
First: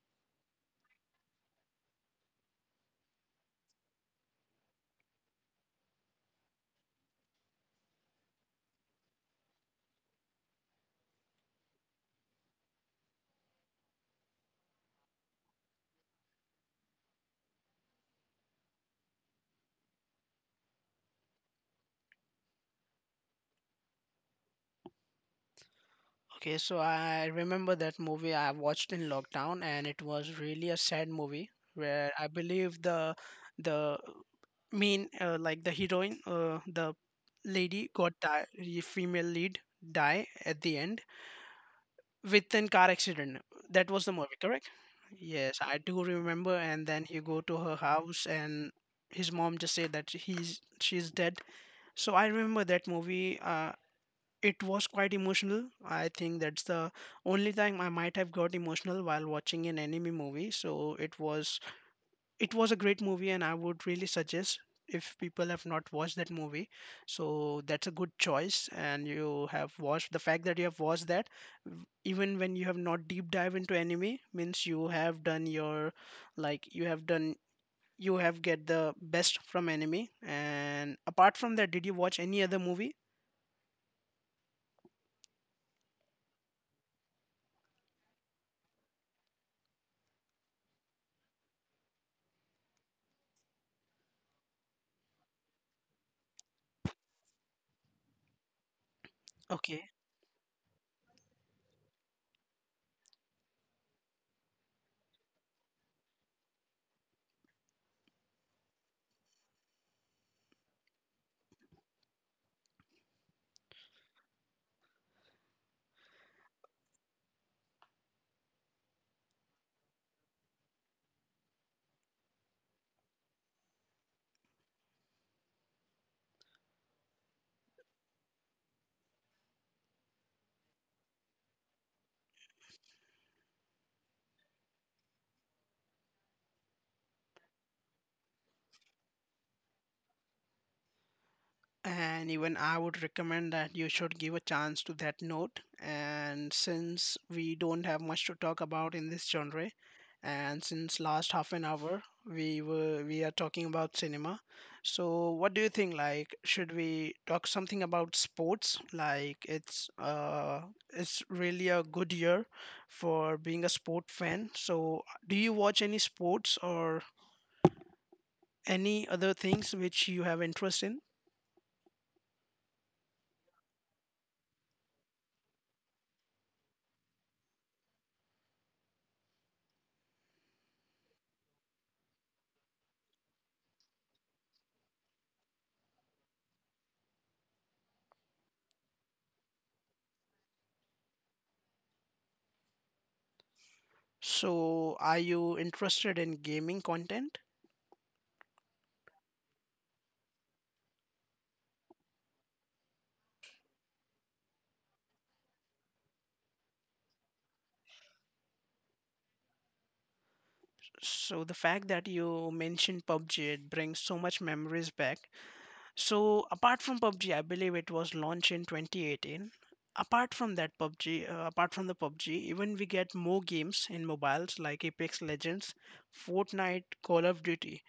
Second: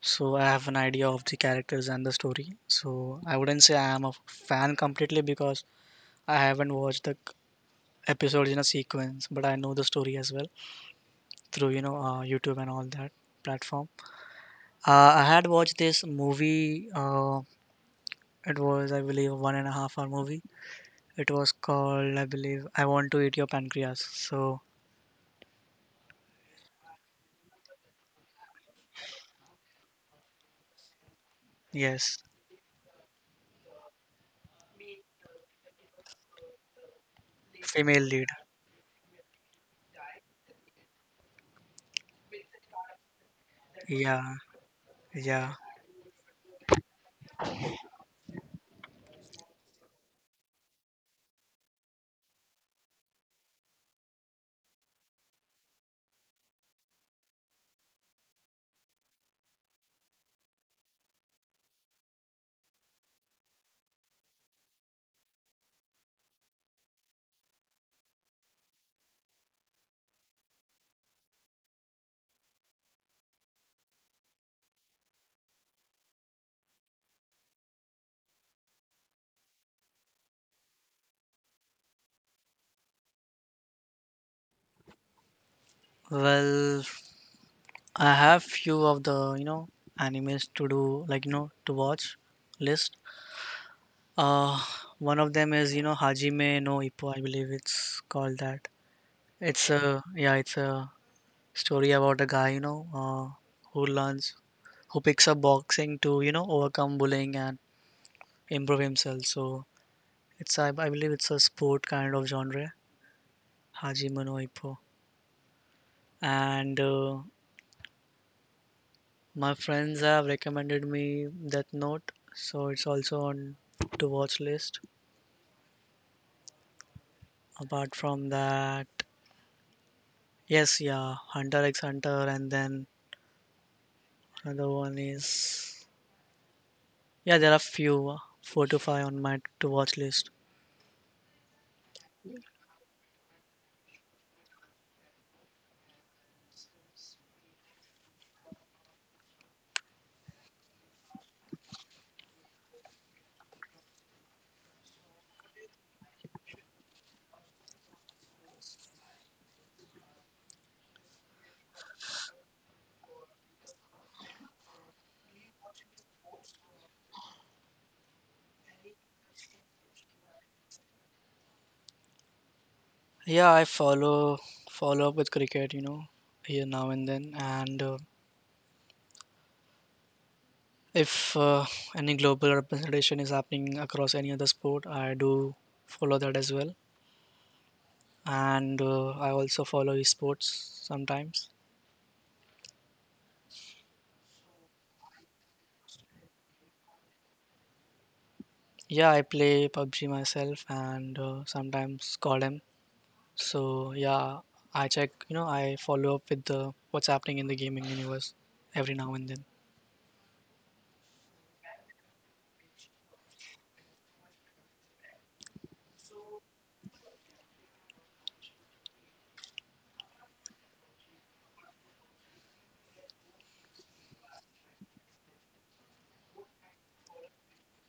[SPEAKER 2] So I have an idea of the characters and the story. So I wouldn't say I am a fan completely, because I haven't watched the episodes in a sequence, but I know the story as well through, you know, YouTube and all that platform. I had watched this movie. It was, I believe, a 1.5 hour movie. It was called, I believe, I Want to Eat Your Pancreas. So
[SPEAKER 1] Okay, so I remember that movie I watched in lockdown, and it was really a sad movie where
[SPEAKER 2] yes,
[SPEAKER 1] I believe the mean, like the heroine, the lady
[SPEAKER 2] female
[SPEAKER 1] got
[SPEAKER 2] lead.
[SPEAKER 1] die, the female lead die at the end with an car accident. That was the
[SPEAKER 2] Yeah,
[SPEAKER 1] movie, correct?
[SPEAKER 2] yeah.
[SPEAKER 1] Yes, I do remember. And then he go to her house, and his mom just said that he's she's dead. So I remember that movie. It was quite emotional. I think that's the only time I might have got emotional while watching an anime movie. So it was, it was a great movie, and I would really suggest if people have not watched that movie. So that's a good choice. And you have watched, the fact that you have watched that, even when you have not deep dive into anime, means you have done your, like you have done, you have get the best from anime. And apart from that, did you watch any other movie?
[SPEAKER 2] Well, I have few of the, you know, animes to do, like, you know, to watch list. Uh, one of them is, you know, Hajime no Ippo. I believe it's called that. It's
[SPEAKER 1] Okay.
[SPEAKER 2] a yeah, it's a story about a guy, you know, who learns, who picks up boxing to, you know, overcome bullying and improve himself. So it's, I believe it's a sport kind of genre. Hajime no Ippo. And my friends have recommended me Death Note, so it's also on to watch list. Apart from that, yes, yeah, Hunter x Hunter, and then another one is yeah, there are few four to five on my to watch list.
[SPEAKER 1] And even I would recommend that you should give a chance to that Note. And since we don't have much to talk about in this genre, and since last half an hour we are talking about cinema, so what do you think, like should we talk something about sports? Like it's, uh, it's really a good year for being a sport fan. So do you watch any sports or any other things which you have interest in?
[SPEAKER 2] Yeah, I follow up with cricket, you know, here now and then, and if any global representation is happening across any other sport, I do follow that as well, and I also follow esports sometimes.
[SPEAKER 1] So, are you interested in gaming content?
[SPEAKER 2] Yeah, I play PUBG myself, and sometimes CODM. So yeah, I check, you know, I follow up with the what's happening in the gaming universe every now and then.
[SPEAKER 1] So, the fact that you mentioned PUBG, it brings so much memories back. So, apart from PUBG, I believe it was launched in 2018. Apart from that PUBG, apart from the PUBG, even we get more games in mobiles like Apex Legends, Fortnite, Call of Duty.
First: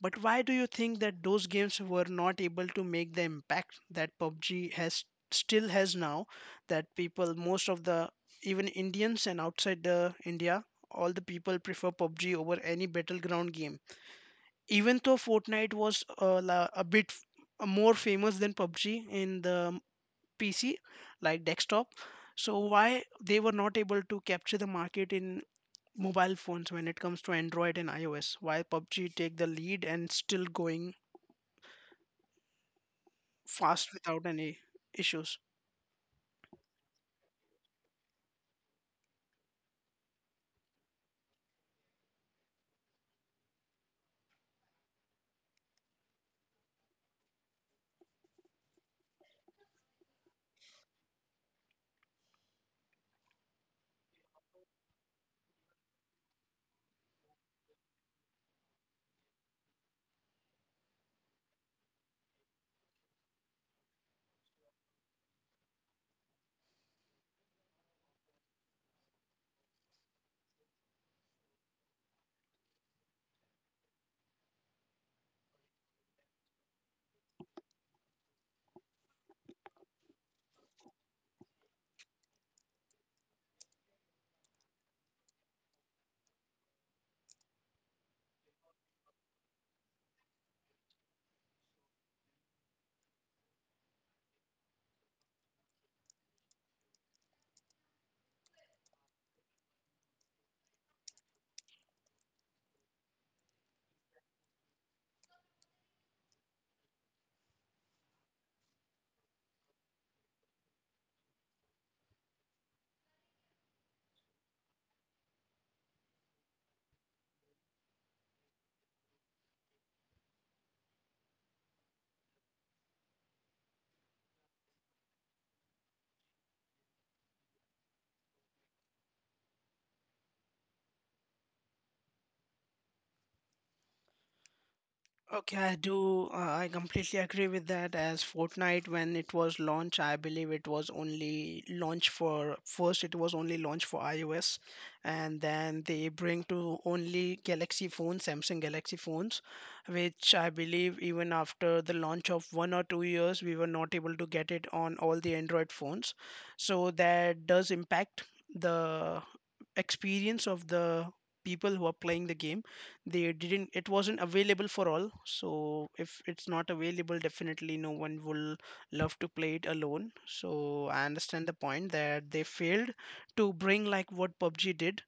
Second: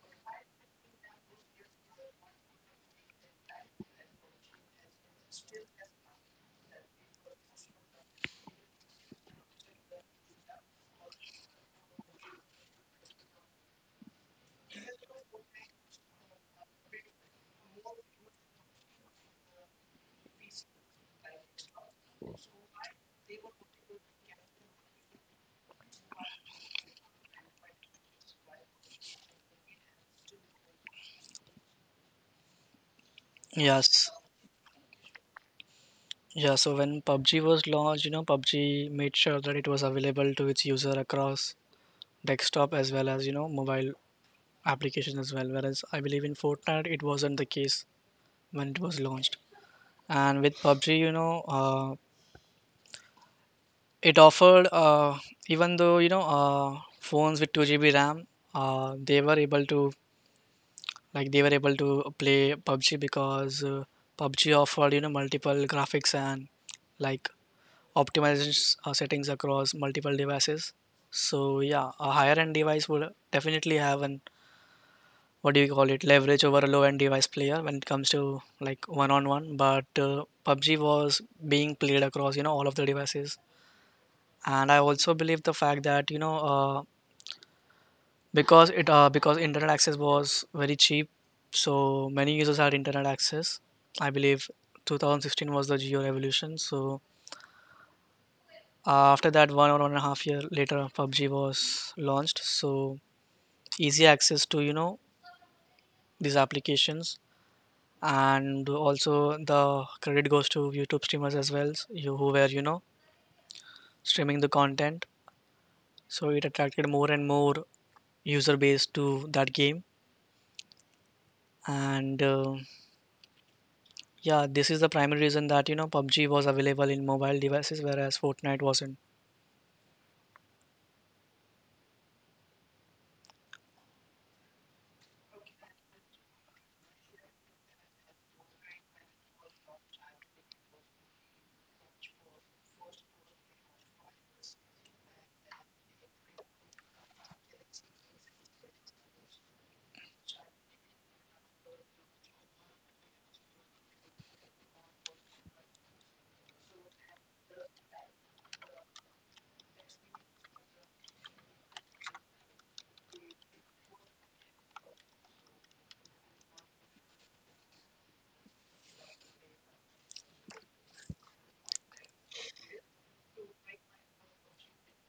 [SPEAKER 1] But why do you think that those games were not able to make the impact that PUBG has still has now, that people, most of the, even Indians and outside the India, all the people prefer PUBG over any battleground game. Even though Fortnite was, more famous than PUBG in the PC, like desktop, so why they were not able to capture the market in mobile phones when it comes to Android and iOS? Why PUBG take the lead and still going fast
[SPEAKER 2] Yes.
[SPEAKER 1] without any issues.
[SPEAKER 2] Yeah, so when PUBG was launched, you know, PUBG made sure that it was available to its user across desktop as well as, you know, mobile applications as well. Whereas I believe in Fortnite, it wasn't the case when it was launched. And with PUBG, you know, it offered, even though, you know, phones with 2 GB RAM, they were able to, they were able to play PUBG, because PUBG offered, you know, multiple graphics and, like, optimization settings across multiple devices. So yeah, a higher end device would definitely have an, what do you call it, leverage over a low end device player when it comes to like one on one. But PUBG was being played across all of the devices, and I also believe the fact that because it because internet access was very cheap, so many users had internet access. I believe 2016 was the geo revolution, so after that one or one and a half year later pubg was launched. So easy access to these applications, and also the credit goes to youtube streamers as well, you who were streaming the content, so it attracted more and more user base to that game. And Yeah, this is the primary reason that PUBG was available in mobile devices, whereas Fortnite wasn't.
[SPEAKER 1] Okay, I do. I completely agree with that. As Fortnite, when it was launched, I believe it was only launched for first. It was only launched for iOS, and then they bring to only Galaxy phones, Samsung Galaxy phones, which I believe even after the launch of 1 or 2 years, we were not able to get it on all the Android phones. So that does impact the experience of the people who are playing the game. They didn't, it wasn't available for all. So if it's not available, definitely no one will love to play it alone. So I understand the point that they failed to bring like what PUBG did,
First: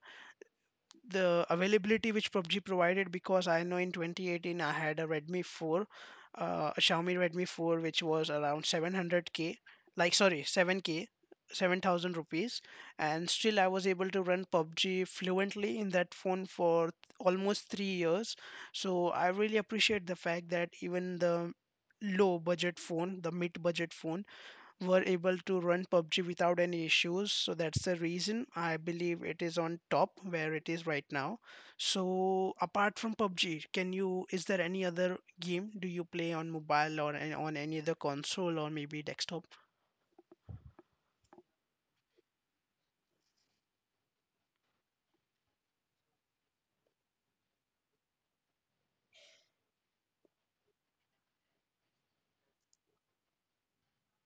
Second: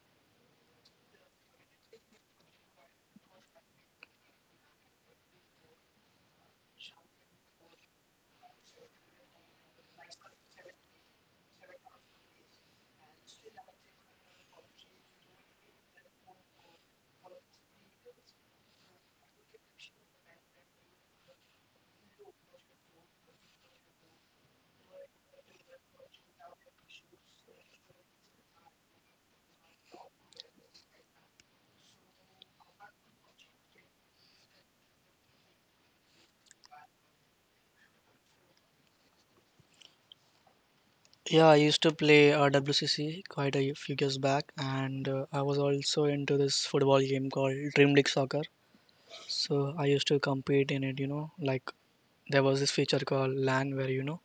[SPEAKER 1] the availability which PUBG provided. Because I know in 2018 I had a Redmi 4, a Xiaomi Redmi 4, which was around 700k, like sorry 7k, 7,000 rupees, and still I was able to run PUBG fluently in that phone for almost 3 years. So I really appreciate the fact that even the low budget phone, the mid budget phone, were able to run PUBG without any issues. So that's the reason I believe it is on top where it is right now. So apart from PUBG, can you, is there any other game do you play on mobile or on any other console or maybe desktop?
[SPEAKER 2] Yeah, I used to play WCC quite a few years back, and I was also into this football game called Dream League Soccer. So I used to compete in it, you know, like there was this feature called LAN where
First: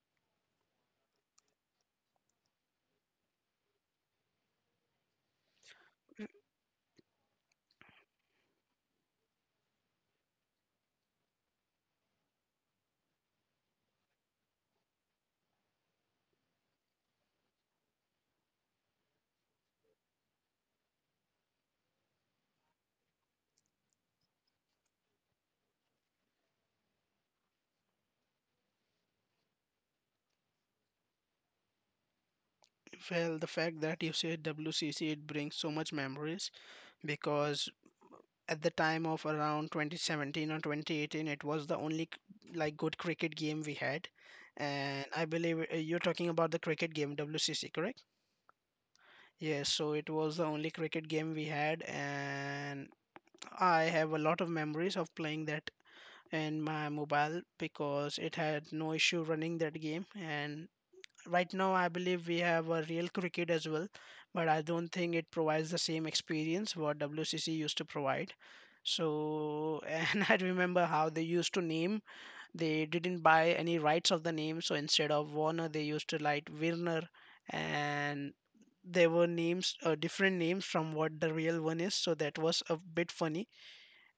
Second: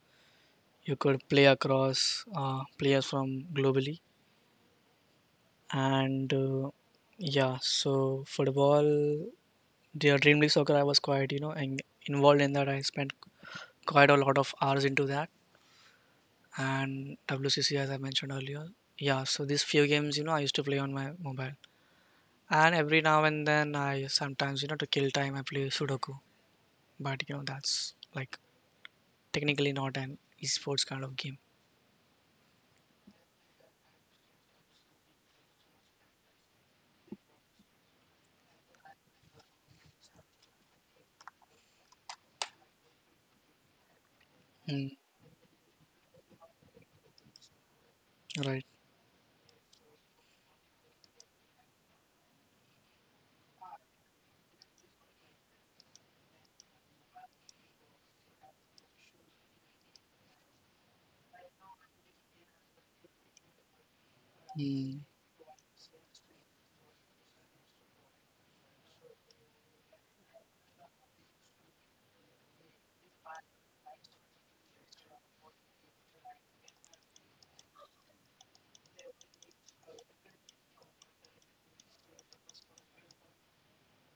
[SPEAKER 2] you could play across players from globally, and yeah, so football, the Dream League Soccer, I was quite involved in that. I spent quite a lot of hours into that, and WCC as I mentioned earlier. Yeah, so these few games, you know, I used to play on my mobile. And every now and then I sometimes, you know, to kill time I play Sudoku. But you know, that's like technically not an esports kind of game.
[SPEAKER 1] Well, the fact that you said WCC, it brings so much memories, because at the time of around 2017 or 2018, it was the only like good cricket game we had.
[SPEAKER 2] Mm,
[SPEAKER 1] And I believe, you're talking about the cricket game WCC, correct?
[SPEAKER 2] right.
[SPEAKER 1] Yes, so it was the only cricket game we had, and I have a lot of memories of playing that in my mobile, because it had no issue running that game. And right now I believe we have a Real Cricket as well, but I don't
[SPEAKER 2] Mm.
[SPEAKER 1] think it provides the same experience what WCC used to provide. So and I remember how they used to name, they didn't buy any rights of the name, so instead of Warner they used to like Werner, and there were names, different names from what the real one is, so that was a bit funny.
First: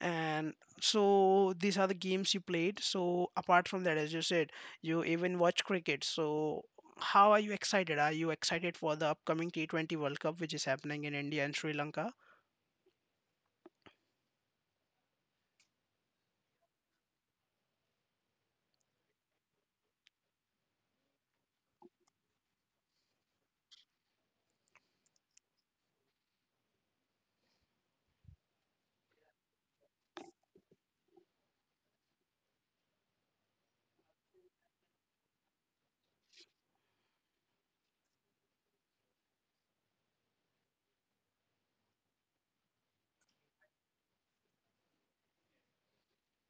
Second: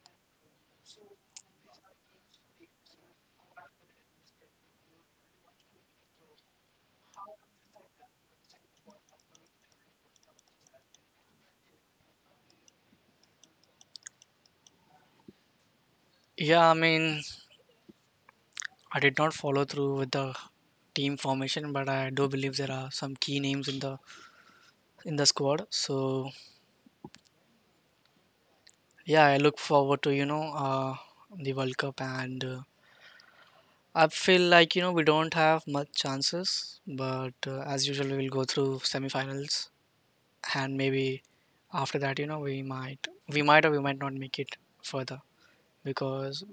[SPEAKER 1] And so these are the games you played. So apart from that, as you said, you even watch cricket. So how are you excited, are you excited for the upcoming T20 World Cup which is happening in India and Sri Lanka?
[SPEAKER 2] Yeah, I mean, I did not follow through with the team formation, but I do believe there are some key names in the squad. So yeah, I look forward to the World Cup and I feel like you know we don't have much chances, but as usual we will go through semifinals, and maybe after that you know we might or we might not make it further, because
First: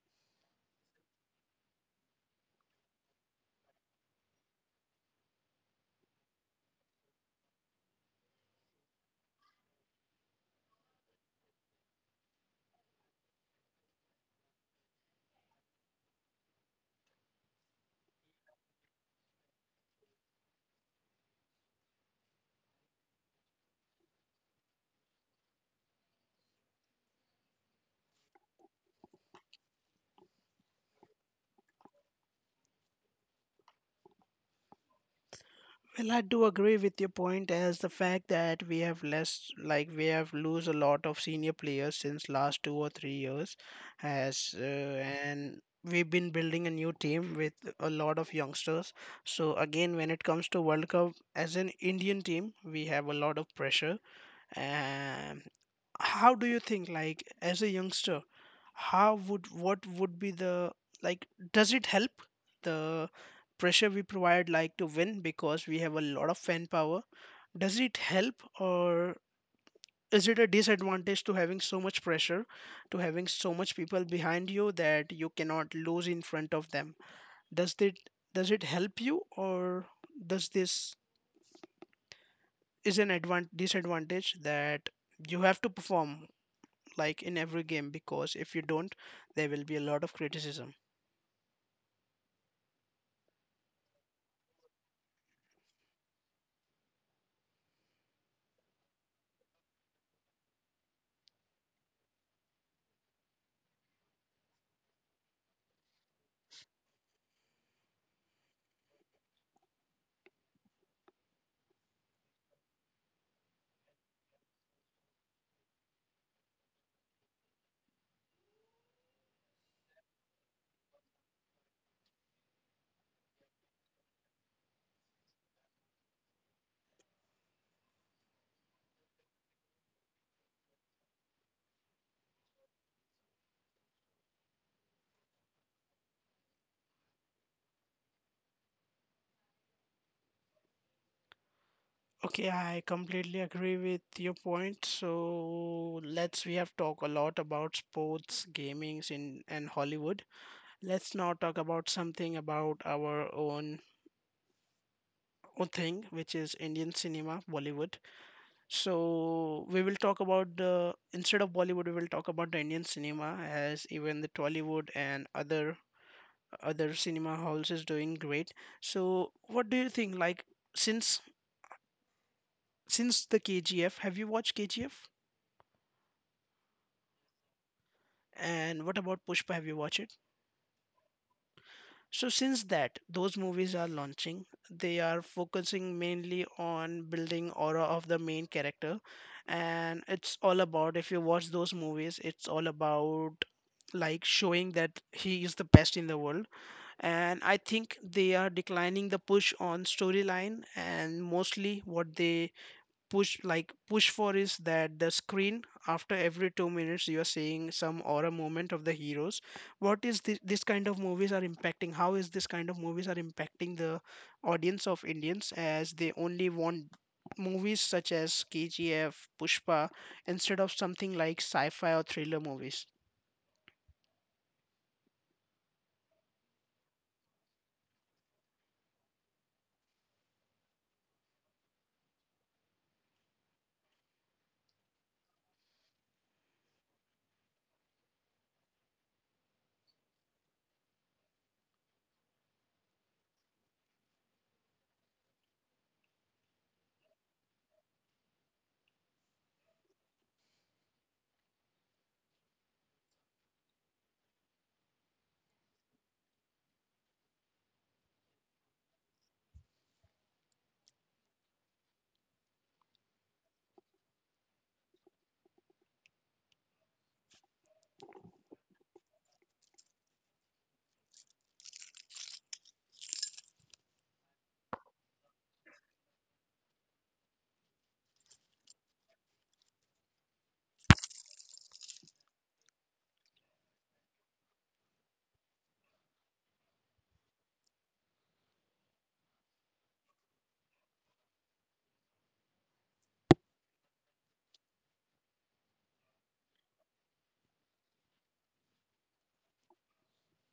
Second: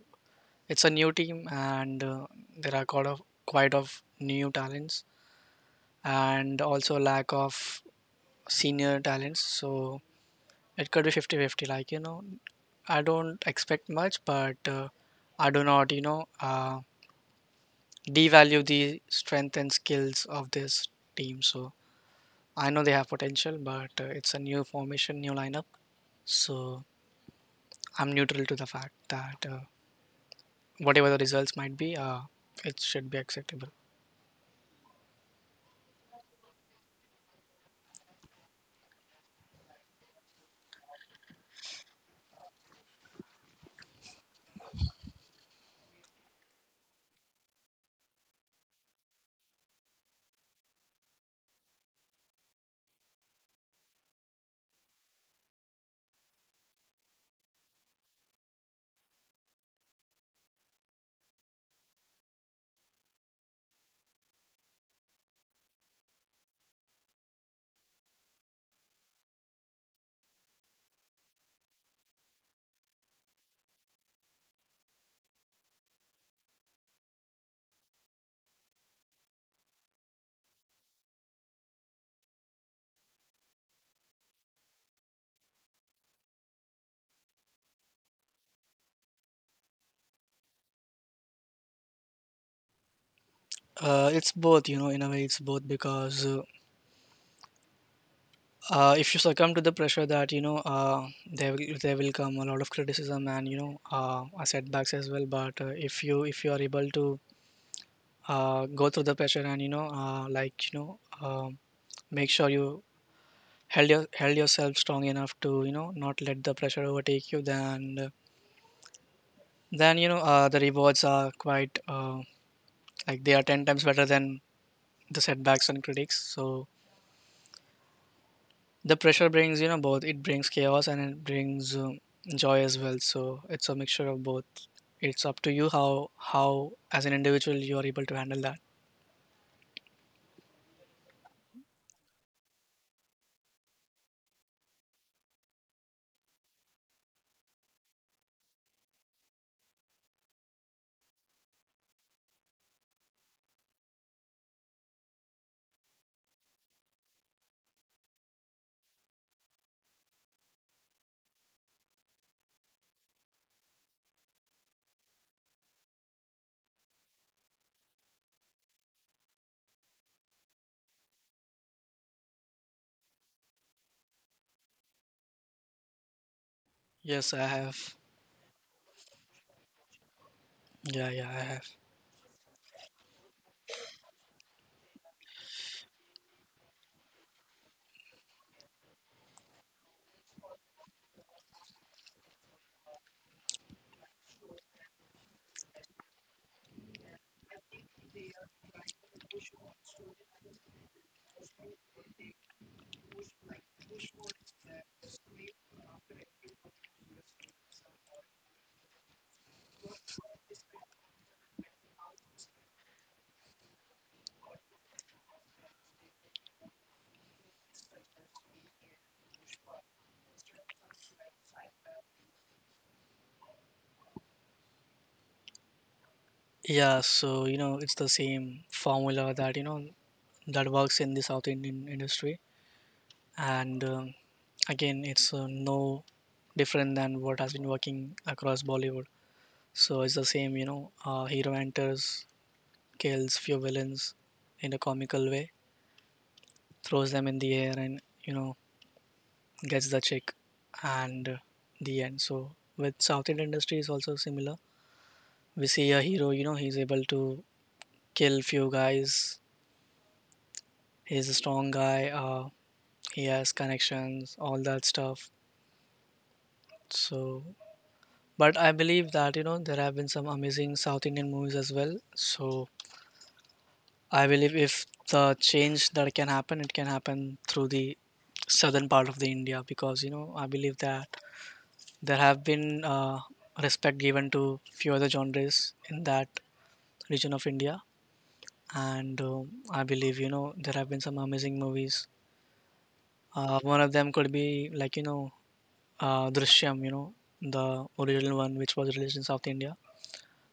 [SPEAKER 2] it's a new team and there are quite of new talents and also lack of senior talents. So it could be 50-50. Like you know, I don't expect much, but I do not you know. Devalue the strength and skills of this team. So I know they have potential, but it's a new formation, new lineup. So I'm neutral to the fact that whatever the results might be, it should be acceptable.
[SPEAKER 1] Well, I do agree with your point, as the fact that we have less, like we have lose a lot of senior players since last 2 or 3 years, as, and we've been building a new team with a lot of youngsters. So again, when it comes to World Cup, as an Indian team, we have a lot of pressure. Um, how do you think, like as a youngster, how would what would be the like does it help the pressure we provide, like, to win, because we have a lot of fan power? Does it help, or is it a disadvantage to having so much pressure, to having so much people behind you that you cannot lose in front of them? does it does it help you, or does this is disadvantage that you have to perform like in every game, because if you don't, there will be a lot of criticism?
[SPEAKER 2] It's both, you know, in a way, it's both because if you succumb to the pressure that there will come a lot of criticism and setbacks as well. But if you are able to go through the pressure and make sure you held yourself strong enough to you know not let the pressure overtake you, then you know the rewards are quite like they are 10 times better than the setbacks and critics. So the pressure brings you know both: it brings chaos and it brings joy as well, so it's a mixture of both. It's up to you how as an individual you are able to handle that.
[SPEAKER 1] Okay, I completely agree with your point. So let's we have talked a lot about sports, gamings, in and Hollywood. Let's now talk about something about our own own thing, which is Indian cinema, Bollywood. So we will talk about the instead of Bollywood, we will talk about the Indian cinema, as even the Tollywood and other cinema halls is doing great. So what do you think? Like, since since the KGF, have you watched KGF?
[SPEAKER 2] Yes, I have.
[SPEAKER 1] And what about Pushpa? Have you watched it?
[SPEAKER 2] Yeah, yeah, I have.
[SPEAKER 1] So since that, those movies are launching. They are focusing mainly on building aura of the main character, and it's all about. If you watch those movies, it's all about like showing that he is the best in the world. And I think they are declining the push on storyline, and mostly what they push for is that the screen, after every 2 minutes, you are seeing some aura moment of the heroes. What is this, this kind of movies are impacting How is this kind of movies are impacting the audience of Indians, as they only want movies such as KGF, Pushpa, instead of something like sci-fi or thriller movies?
[SPEAKER 2] Yeah, so you know it's the same formula that that works in the south indian industry, and again it's no different than what has been working across bollywood. So it's the same you know hero enters, kills few villains in a comical way, throws them in the air and you know gets the chick, and the end. So with south indian industry is also similar: we see a hero, you know, he's able to kill few guys, he's a strong guy, he has connections, all that stuff. So but I believe that, you know, there have been some amazing South Indian movies as well. So I believe if the change that can happen, it can happen through the southern part of the India because, you know, I believe that there have been respect given to few other genres in that region of India. And I believe, you know, there have been some amazing movies. One of them could be like, you know, Drishyam, you know, the original one which was released in South India.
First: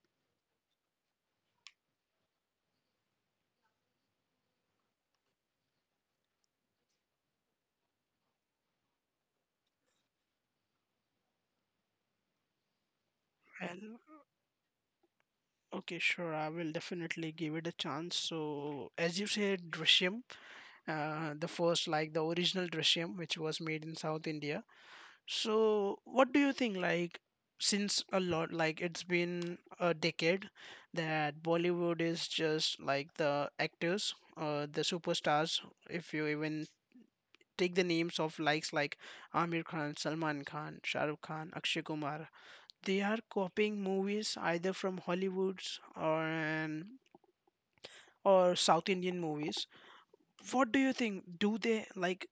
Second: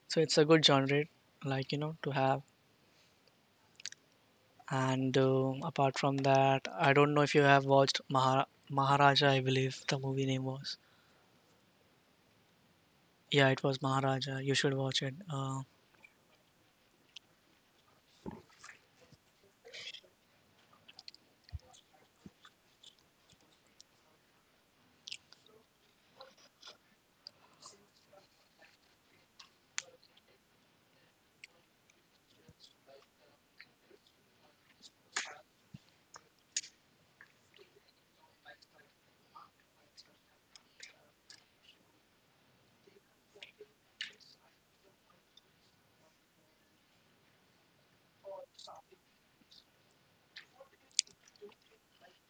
[SPEAKER 2] So it's a good genre, like you know, to have. And apart from that, I don't know if you have watched Maharaja. I believe the movie name was. Yeah, it was
[SPEAKER 1] Well,
[SPEAKER 2] Maharaja. You should watch it.
[SPEAKER 1] okay, sure. I will definitely give it a chance. So, as you said, Drishyam, the first, like the original Drishyam, which was made in South India. So, what do you think? Like, since a lot, like it's been a decade that Bollywood is just like the actors, the superstars. If you even take the names of likes like Amir Khan, Salman Khan, Shah Rukh Khan, Akshay Kumar, they are copying movies either from Hollywoods or or South Indian movies. What do you think? Do they like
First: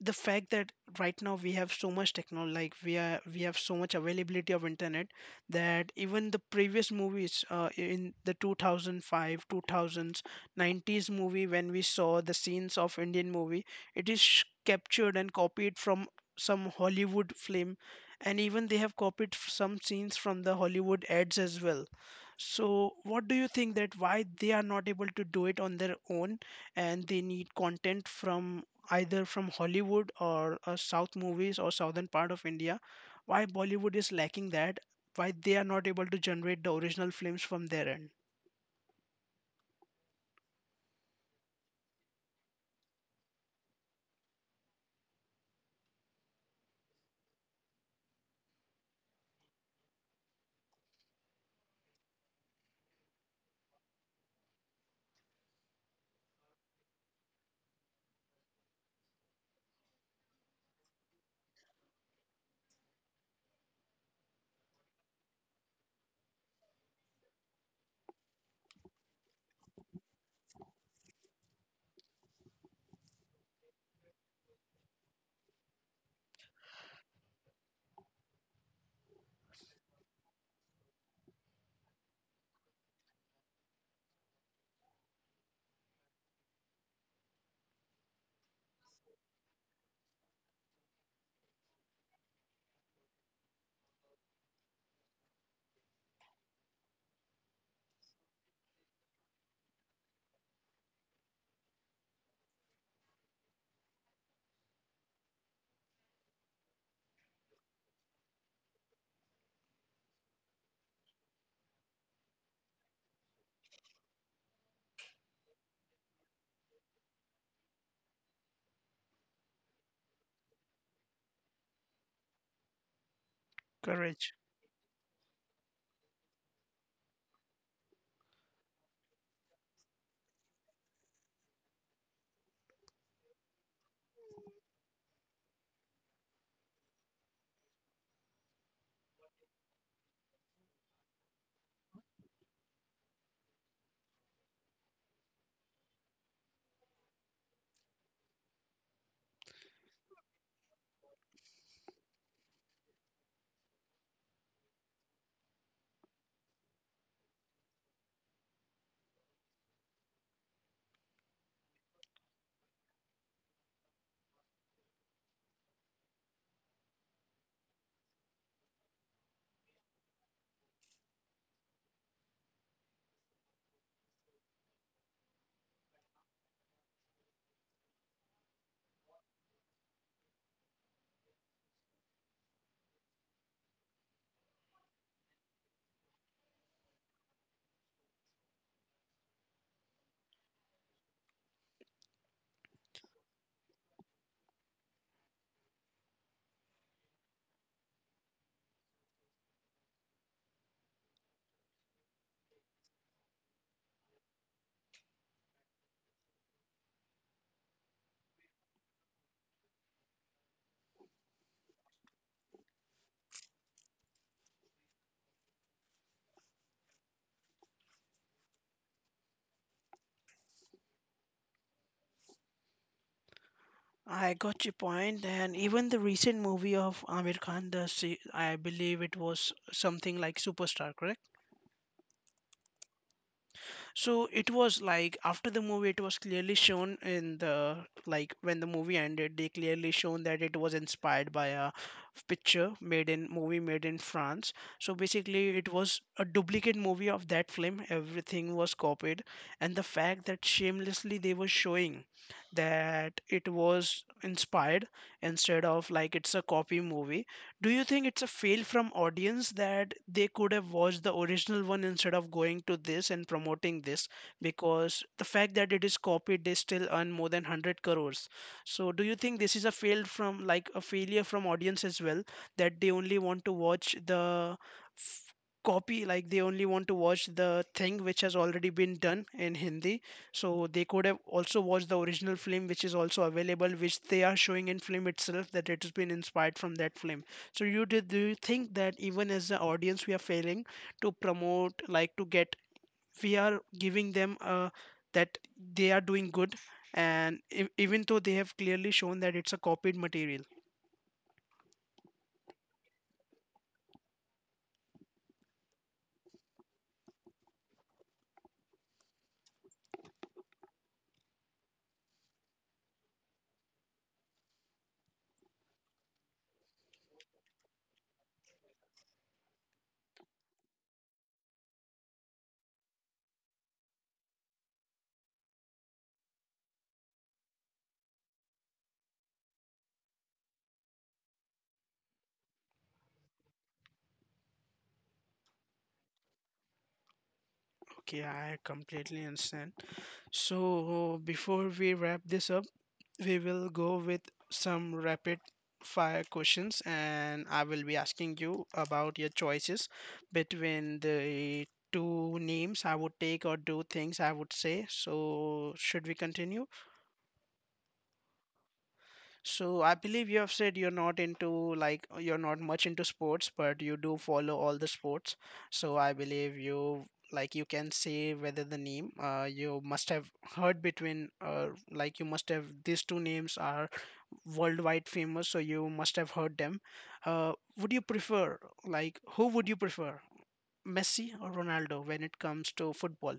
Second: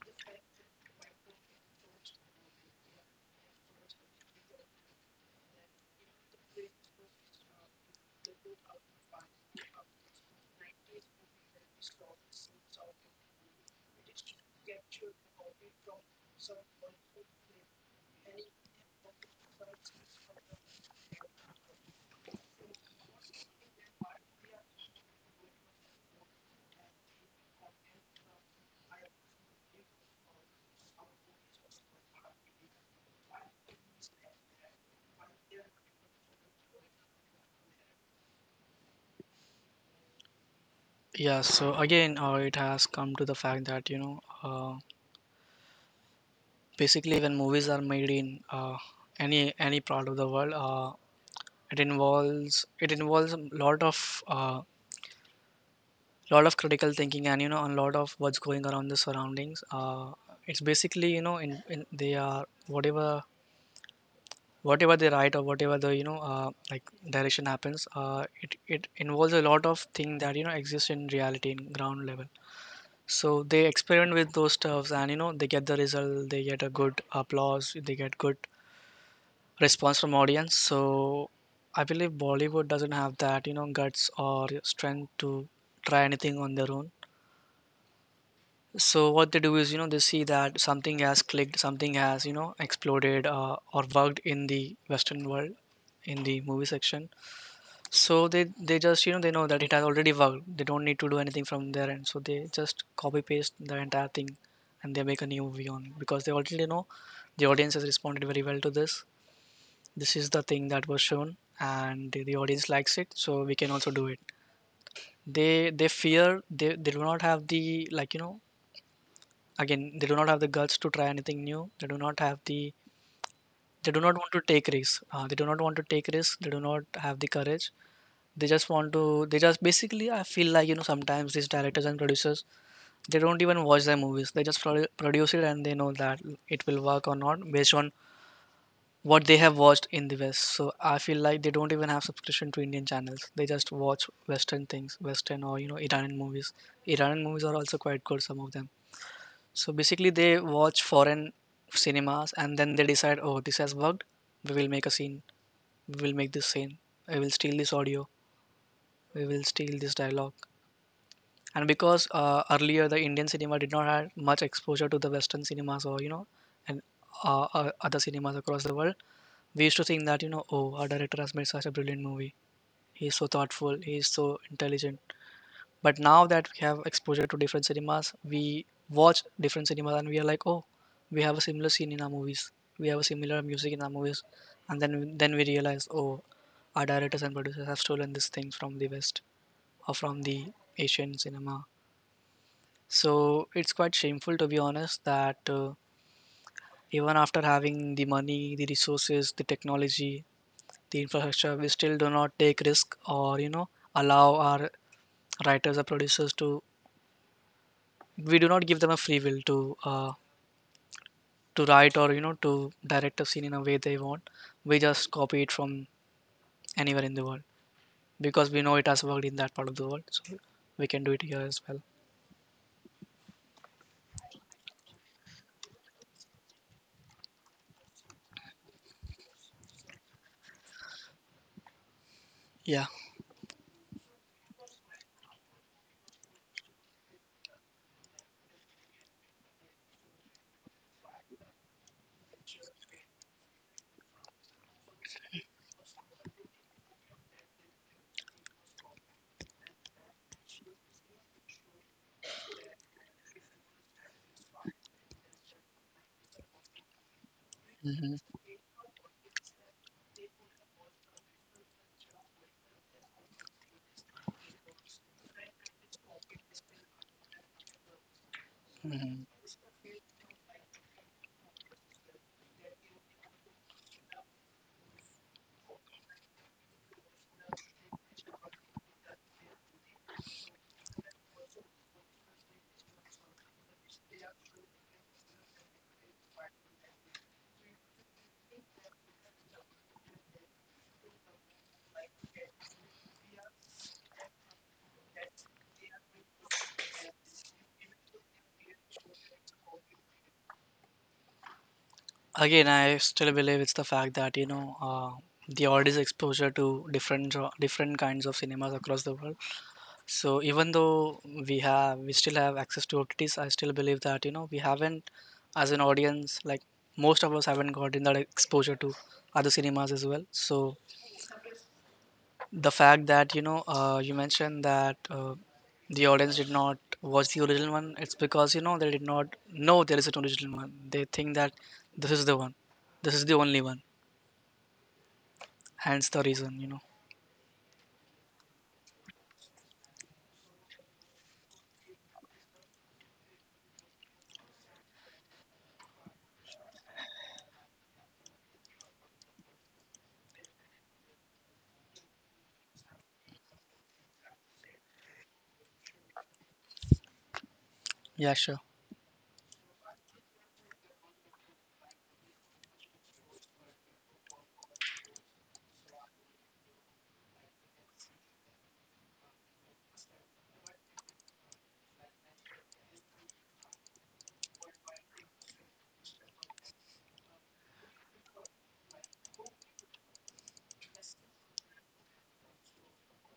[SPEAKER 1] the fact that right now we have so much technology, like we have so much availability of internet, that even the previous movies in the 2005, 2000s, 90s movie, when we saw the scenes of Indian movie, it is captured and copied from some Hollywood film? And even they have copied some scenes from the Hollywood ads as well. So what do you think, that why they are not able to do it on their own, and they need content from either from Hollywood or South movies or southern part of India? Why Bollywood is lacking that? Why they are not able to generate the original films from their end?
[SPEAKER 2] Yeah. So again, it has come to the fact that basically, when movies are made in any part of the world, it involves a lot of critical thinking and you know a lot of what's going around the surroundings. It's basically you know in they are whatever they write or whatever the direction happens. It involves a lot of things that you know exist in reality in ground level. So they experiment with those stuffs and you know they get the result, they get a good applause, they get good response from audience. So I believe bollywood doesn't have that you know guts or strength to try anything on their own. So what they do is, you know, they see that something has clicked, something has, you know, exploded or worked in the Western world, in the movie section. So they just, you know, they know that it has already worked. They don't need to do anything from their end. So they just copy paste the entire thing, and they make a new movie on because they already know the audience has responded very well to this. This is the thing that was shown, and the audience likes it. So we can also do it. They fear they do not have the like you know, again they do not have the guts to try anything new. They do not have the, they do not want
[SPEAKER 1] Courage.
[SPEAKER 2] to take risks, they do not have the courage. They just want to, they just basically I feel like you know sometimes these directors and producers, they don't even watch their movies, they just produce it and they know that it will work or not based on what they have watched in the west. So I feel like they don't even have subscription to indian channels, they just watch western things, western or you know iranian movies. Iranian movies are also quite good, some of them. So basically, they watch foreign cinemas and then they decide, oh, this has worked. We will make a scene. We will make this scene. We will steal this audio. We will steal this dialogue. And because earlier the Indian cinema did not have much exposure to the Western cinemas or you know, and other cinemas across the world, we used to think that you know, oh, our director has made such a brilliant movie. He is so thoughtful. He is so intelligent. But now that we have exposure to different cinemas, we watch different cinemas and we are like, oh, we have a similar scene in our movies. We have a similar music in our movies, and then we realize, oh, our directors and producers have stolen these things from the West or from the Asian cinema. So it's quite shameful to be honest that even after having the money, the resources, the technology, the infrastructure, we still do not take risk or you know allow our writers or producers to, we do not give them a free will to write or you know to direct a scene in a way they want. We just copy it from anywhere in the world because we know it has worked in that part of the world, so we can do it here as well.
[SPEAKER 1] I got your point, and even the recent movie of Amir Khan, the I believe it was something like Superstar, correct?
[SPEAKER 2] Yeah.
[SPEAKER 1] So it was like after the movie, it was clearly shown in the like when the movie ended, they clearly shown that it was inspired by a picture made in movie made in France. So basically it was a duplicate movie of that film, everything was copied, and the fact that shamelessly they were showing that it was inspired, instead of like it's a copy movie. Do you think
[SPEAKER 2] Hmm.
[SPEAKER 1] it's a fail from audience, that they could have watched the original one instead of going to this and promoting this? Because the fact that it is copied, they still earn more than 100 crores. So do you
[SPEAKER 2] Hmm.
[SPEAKER 1] think this is a fail from, like, a failure from audience as well, that they only want to watch the f- copy, like they only want to watch the thing which has already been done in Hindi? So they could have also watched the original film, which is also available, which they are showing in film itself, that it has been inspired from that film. So you did, do you think that even as the audience we are failing to promote, like to get, we are giving them that they are doing good, and even though they have clearly shown that it's a copied material.
[SPEAKER 2] Again I still believe it's the fact that the audience exposure to different different kinds of cinemas across the world. So even though we still have access to OTTs, I still believe that you know we haven't, as an audience, like most of us haven't gotten that exposure to other cinemas as well. So the fact that you mentioned that the audience did not watch the original one, it's because you know they did not know there is an original one. They think that this is the one, this is the only one. Hence the reason, you know.
[SPEAKER 1] Okay, I completely understand. So before we wrap this up, we will go with some rapid fire questions, and I will be asking you about your choices between the two names I would take or do things I would say. So should we continue?
[SPEAKER 2] Yeah, sure.
[SPEAKER 1] So I believe you have said you're not much into sports, but you do follow all the sports. So I believe you like you can say whether the name you must have heard between like you must have, these two names are worldwide famous, so you must have heard them. Uh, would you prefer, like, who would you prefer, Messi or Ronaldo, when it comes to football?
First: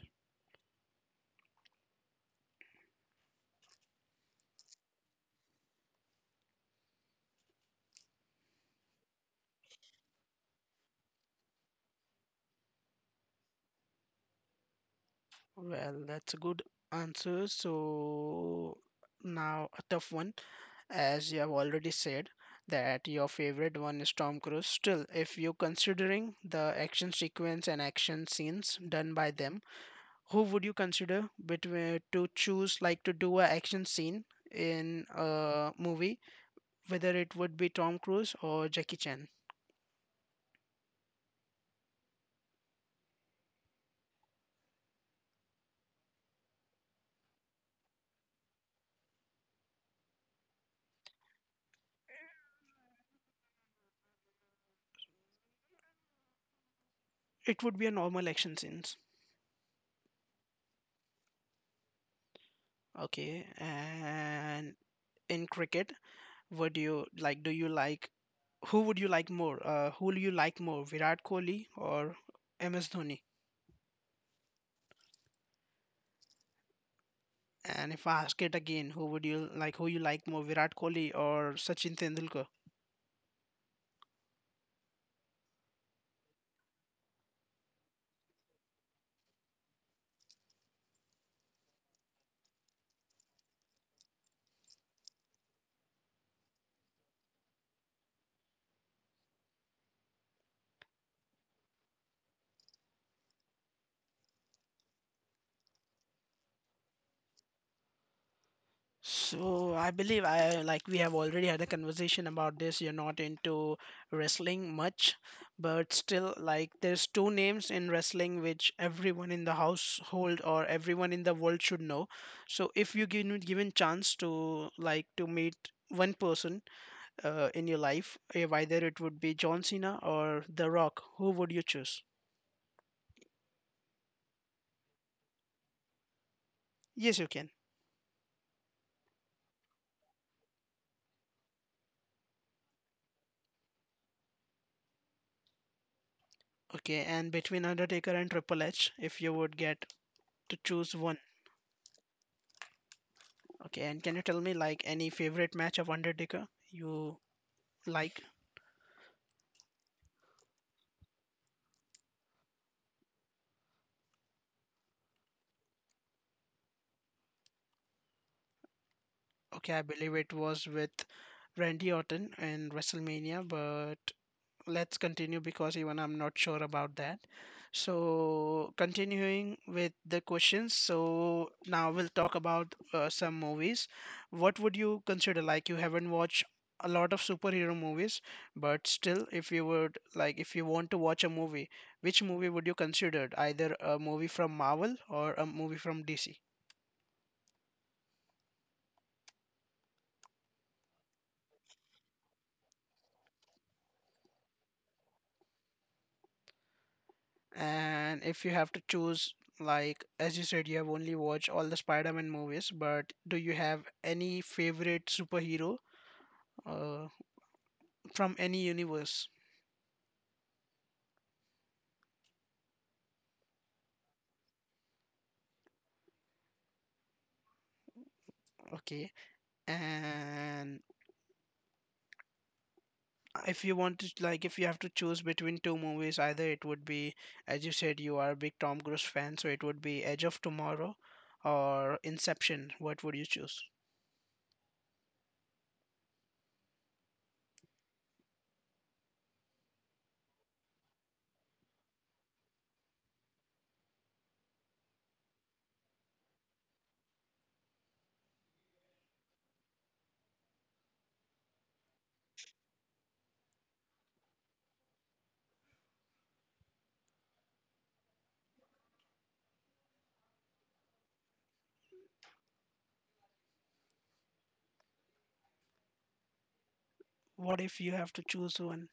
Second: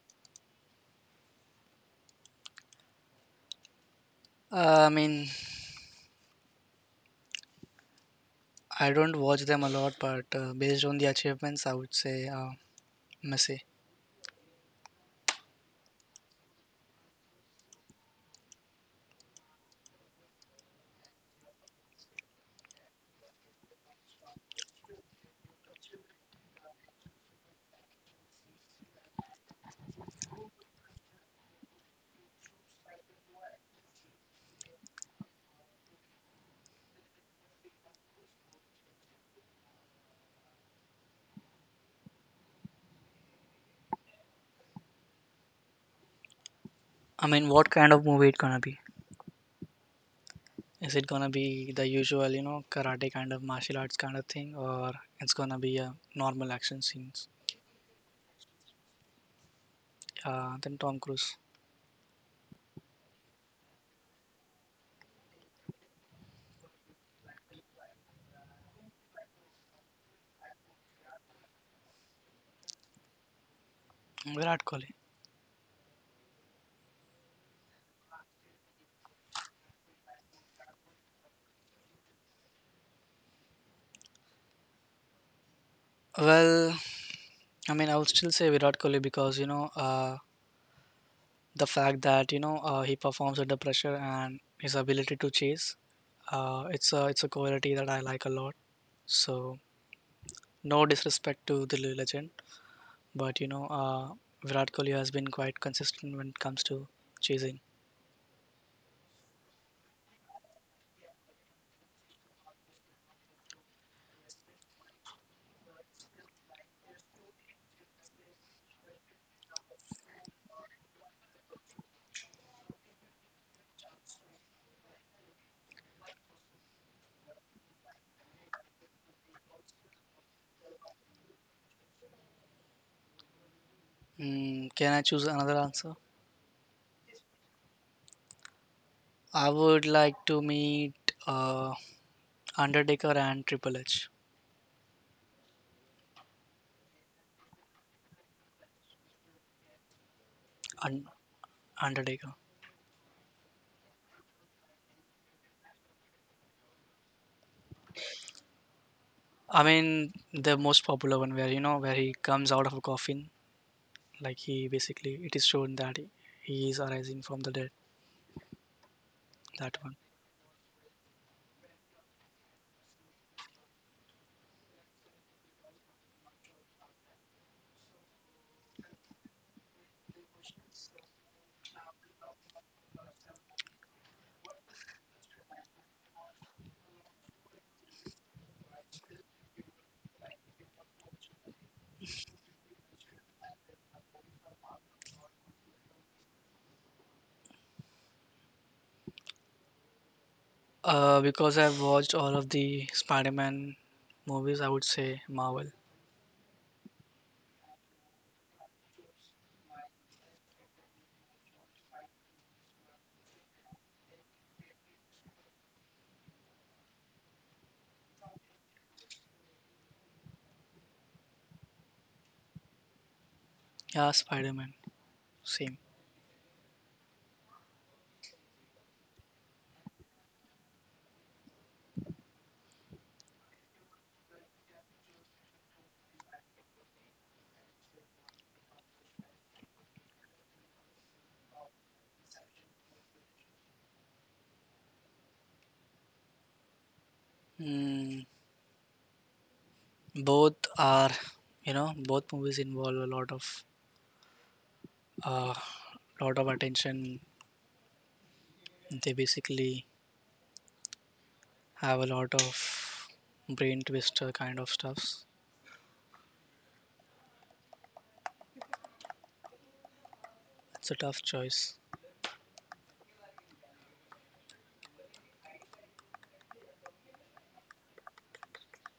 [SPEAKER 2] I mean, I don't watch them a lot, but based on the achievements, I would say. Messy.
[SPEAKER 1] Well, that's a good answer. So now a tough one, as you have already said that your favorite one is Tom Cruise. Still, if you're considering the action sequence and action scenes done by them, who would you consider between to choose, like, to do a action scene in a movie, whether it would be Tom Cruise or Jackie Chan.
[SPEAKER 2] I mean, what kind of movie it gonna be? Is it gonna be the usual, you know, karate kind of martial arts kind of thing, or it's gonna be a normal action scenes?
[SPEAKER 1] It would be a normal action scenes.
[SPEAKER 2] Then Tom Cruise.
[SPEAKER 1] Okay, and in cricket, what do you like? Do you like who would you like more? Who do you like more, Virat Kohli or MS Dhoni?
[SPEAKER 2] Virat Kohli.
[SPEAKER 1] And if I ask it again, who would you like? Who you like more, Virat Kohli or Sachin Tendulkar?
[SPEAKER 2] Well, I mean, I would still say Virat Kohli because the fact that he performs under pressure and his ability to chase. It's a, it's a quality that I like a lot. So no disrespect to the legend, but you know, Virat Kohli has been quite consistent when it comes to chasing.
[SPEAKER 1] So I believe I like we have already had a conversation about this. You're not into wrestling much, but still like there's two names in wrestling which everyone in the household or everyone in the world should know. So if you given chance to like to meet one person in your life, if either it would be John Cena or The Rock, who would you choose?
[SPEAKER 2] Mm, can I choose another answer?
[SPEAKER 1] Yes, you can.
[SPEAKER 2] I would like to meet uh, Undertaker and Triple H.
[SPEAKER 1] Okay, and between Undertaker and Triple H, if you would get to choose
[SPEAKER 2] Un-
[SPEAKER 1] one.
[SPEAKER 2] Undertaker.
[SPEAKER 1] Okay, and can you tell me like any favorite match of Undertaker you like?
[SPEAKER 2] I mean, the most popular one where you know where he comes out of a coffin, like he basically it is shown that he is arising from the dead.
[SPEAKER 1] Okay, I
[SPEAKER 2] That one.
[SPEAKER 1] believe it was with Randy Orton in WrestleMania, but let's continue because even I'm not sure about that. So, continuing with the questions, so now we'll talk about some movies. What would you consider, like, you haven't watched a lot of superhero movies, but still, if you would like, if you want to watch a movie, which movie would you consider? Either a movie from Marvel or a movie from DC?
[SPEAKER 2] Because I've watched all of the Spider-Man movies, I would say Marvel.
[SPEAKER 1] And if you have to choose, like, as you said, you have only watched all the Spider-Man movies, but do you have any favorite superhero uh, from any universe?
[SPEAKER 2] Yeah, Spider-Man. Same.
[SPEAKER 1] Okay, and if you want to like if you have to choose between two movies, either it would be, as you said, you are a big Tom Cruise fan, so it would be Edge of Tomorrow or Inception, what would you choose?
[SPEAKER 2] Hmm. Both are, you know, both movies involve a uh, lot of attention, they basically have a lot of brain twister kind of stuffs. It's a tough choice.
[SPEAKER 1] What if you have to choose one?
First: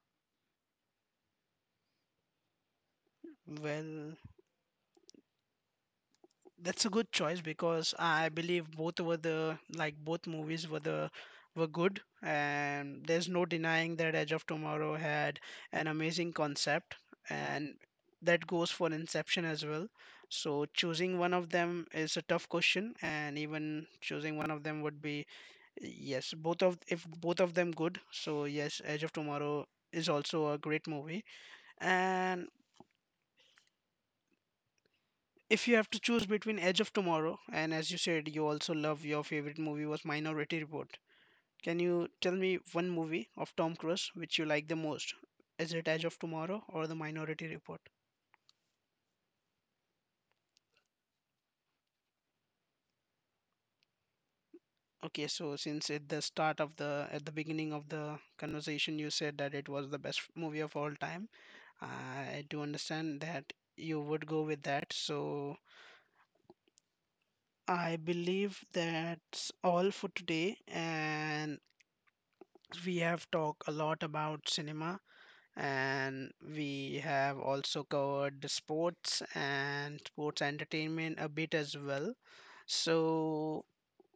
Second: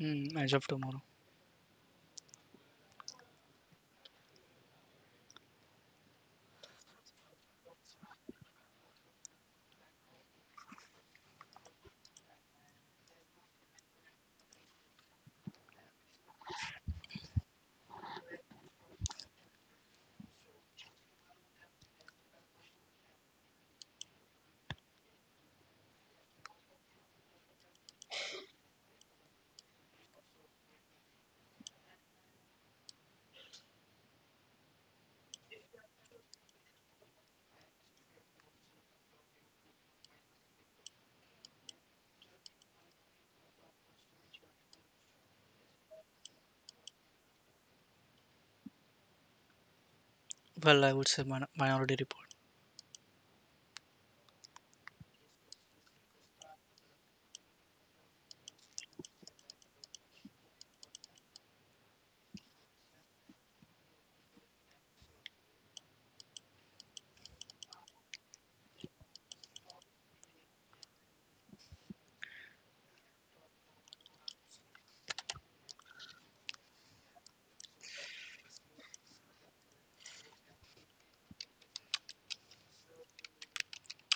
[SPEAKER 2] Mm, edge of tomorrow.
[SPEAKER 1] Well, that's a good choice, because I believe both were the like both movies were the were good, and there's no denying that Edge of Tomorrow had an amazing concept, and that goes for Inception as well. So choosing one of them is a tough question, and even choosing one of them would be, yes, both of, if both of them good. So yes, Edge of Tomorrow is also a great movie, and if you have to choose between Edge of Tomorrow, and as you said you also love, your favorite movie was Minority Report. Can you tell me one movie of Tom Cruise which you like the most? Is it Edge of Tomorrow or The Minority Report?
[SPEAKER 2] Well, I would say minority report.
[SPEAKER 1] Okay, so since at the beginning of the conversation you said that it was the best movie of all time, I do understand that you would go with that. So I believe that's all for today, and we have talked a lot about cinema, and we have also covered the sports and sports entertainment a bit as well. So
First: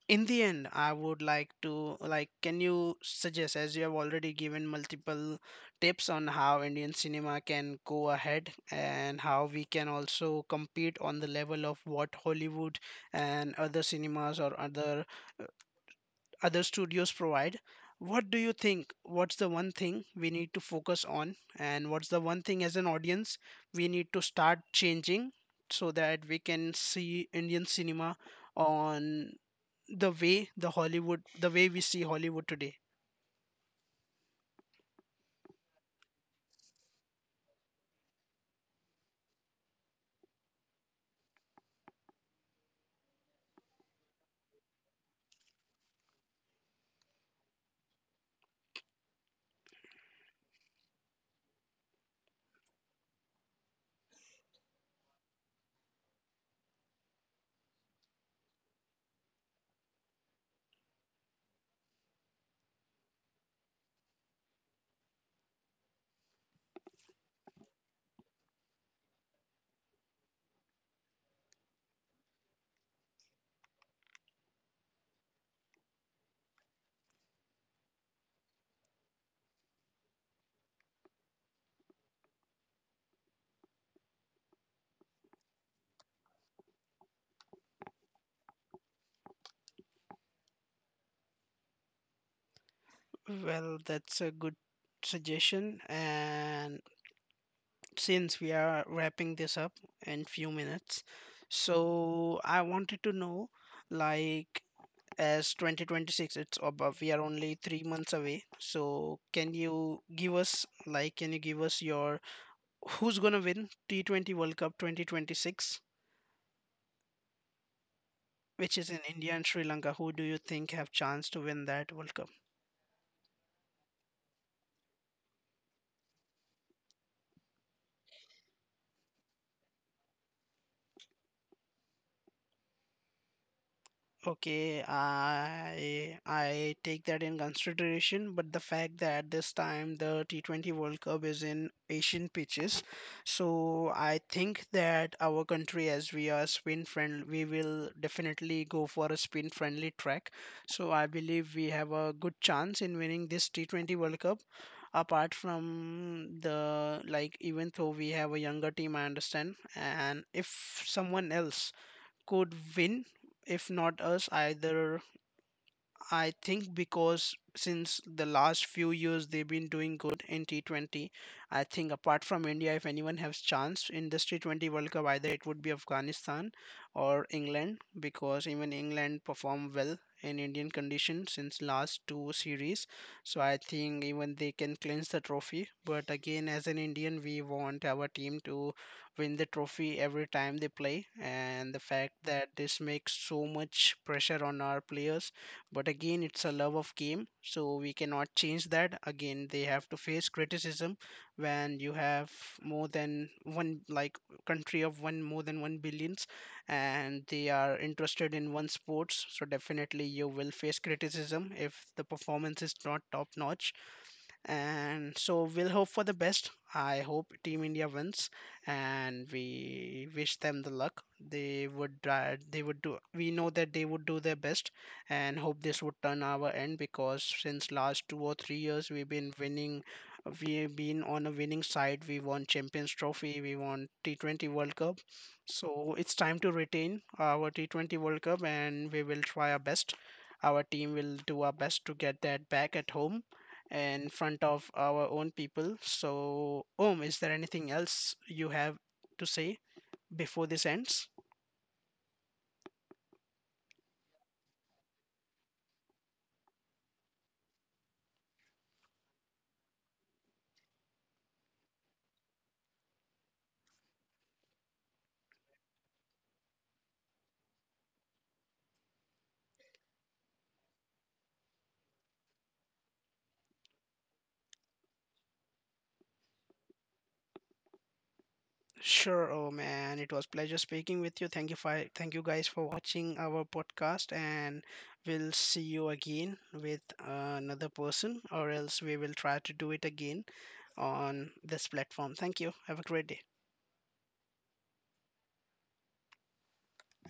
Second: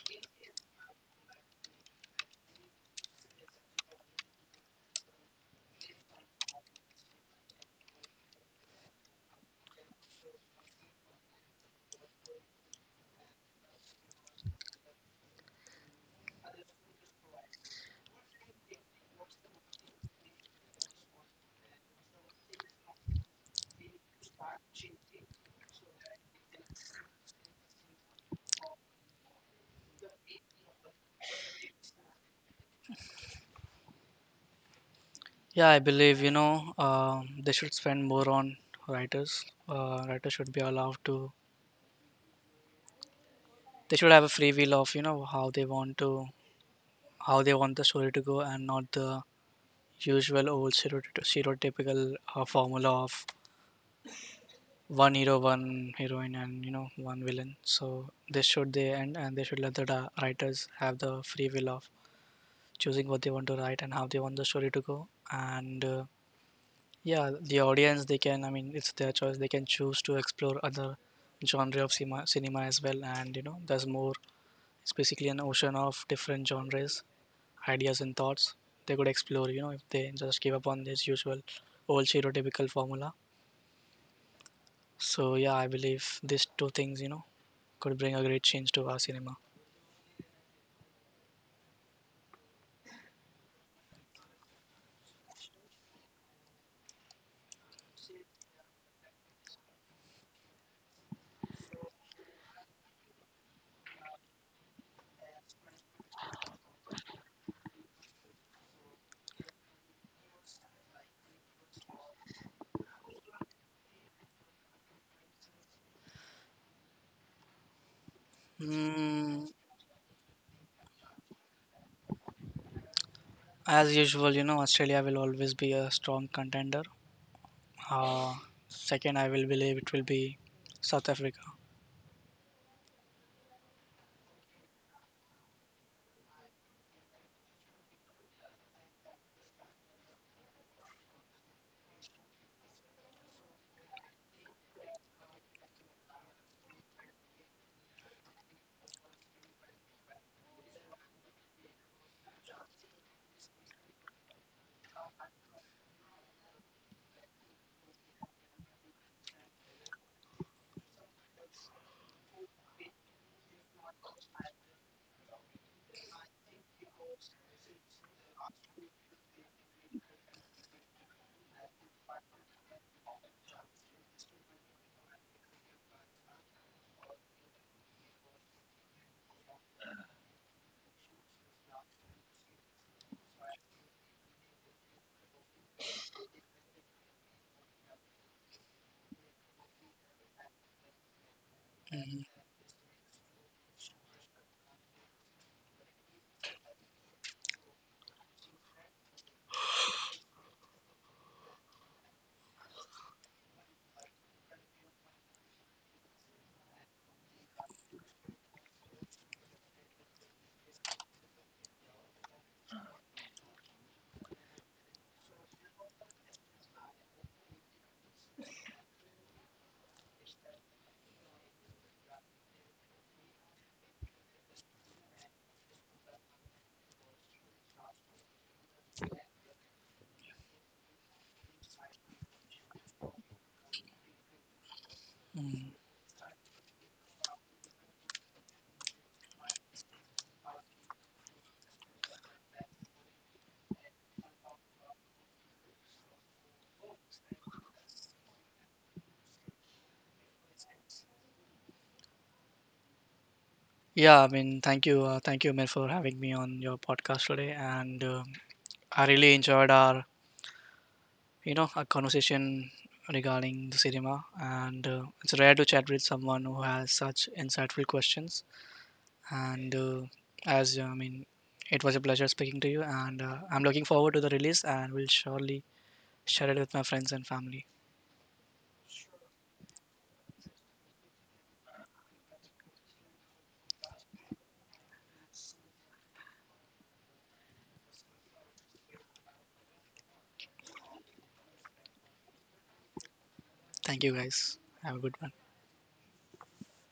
[SPEAKER 1] in the end, I would like to like can you suggest, as you have already given multiple tips on how Indian cinema can go ahead and how we can also compete on the level of what Hollywood and other cinemas or other studios provide. What do you think? What's the one thing we need to focus on, and what's the one thing as an audience we need to start changing so that we can see Indian cinema on the way we see Hollywood today?
[SPEAKER 2] Yeah I believe you know they should spend more on writers. Writers should be allowed to, they should have a free will of you know how they want to, how they want the story to go, and not the usual old stereotypical formula of one hero, one heroine, and you know one villain. So this should they end, and they should let the writers have the free will of choosing what they want to write and how they want the story to go. And Yeah, the audience they can. I mean, it's their choice. They can choose to explore other genre of cinema as well, and you know there's more, it's basically an ocean of different genres, ideas, and thoughts they could explore, you know, if they just give up on this usual old stereotypical formula. So, yeah, I believe these two things, you know, could bring a great change to our cinema.
[SPEAKER 1] Well, that's a good suggestion, and since we are wrapping this up in few minutes, so I wanted to know like as 2026 it's above, we are only 3 months away, so can you give us, like, can you give us your who's gonna win T20 World Cup 2026, which is in India
[SPEAKER 2] Mm,
[SPEAKER 1] and Sri Lanka, who do you think have chance to win that World Cup?
[SPEAKER 2] as usual, you know, Australia will always be a strong contender. Uh, second, I will believe it will be South Africa.
[SPEAKER 1] Okay, I take that in consideration, but the fact that this time the T20 World Cup is in Asian pitches, so I think that our country, as we are spin friendly, we will definitely go for a spin friendly track. So I believe we have a good chance in winning this T20 World Cup. Apart from the like, even though we have a younger team, I understand, and if someone else could win if not us either, I think, because since the last few years they've been doing good in T20. I think apart from India, if anyone has chance in this T20 World Cup, either it would be Afghanistan or England, because even England perform well in Indian conditions since last two series. So I think even they can clinch the trophy. But again, as an Indian, we want our team to win the trophy every time they play, and the fact that this makes so much pressure on our players. But again, it's a love of game, so we cannot change that. Again, they have to face criticism. When you have more than one, like, country of one, more than one billions, and they are interested in one sports, so definitely you will face criticism if the performance is not top notch. And so we'll hope for the best. I hope team India wins, and we wish them the luck. They would they would do, we know that they would do their best, and hope this would turn our end, because since last 2 or 3 years we've been winning, we've been on a winning side. We won Champions Trophy, we won T20 World Cup.
[SPEAKER 2] Mm.
[SPEAKER 1] So it's time to retain our T20 World Cup, and we will try our best. Our team will do our best to get that back at home, in front of our own people. So, Om, is there anything else you have to say before this ends?
[SPEAKER 2] Yeah, I mean, thank you, Mir, for having me on your podcast today, and I really enjoyed our you know a conversation regarding the cinema and it's rare to chat with someone who has such insightful questions, and as I mean it was a pleasure speaking to you, and I'm looking forward to the release and will surely share it with my friends and family.
[SPEAKER 1] Sure, Om, and it was pleasure speaking with you. Thank you guys for watching our podcast, and we'll see you again with another person, or else we will try to do it again on this platform. Thank you. Have a great day.
[SPEAKER 2] Thank you guys, have a good one.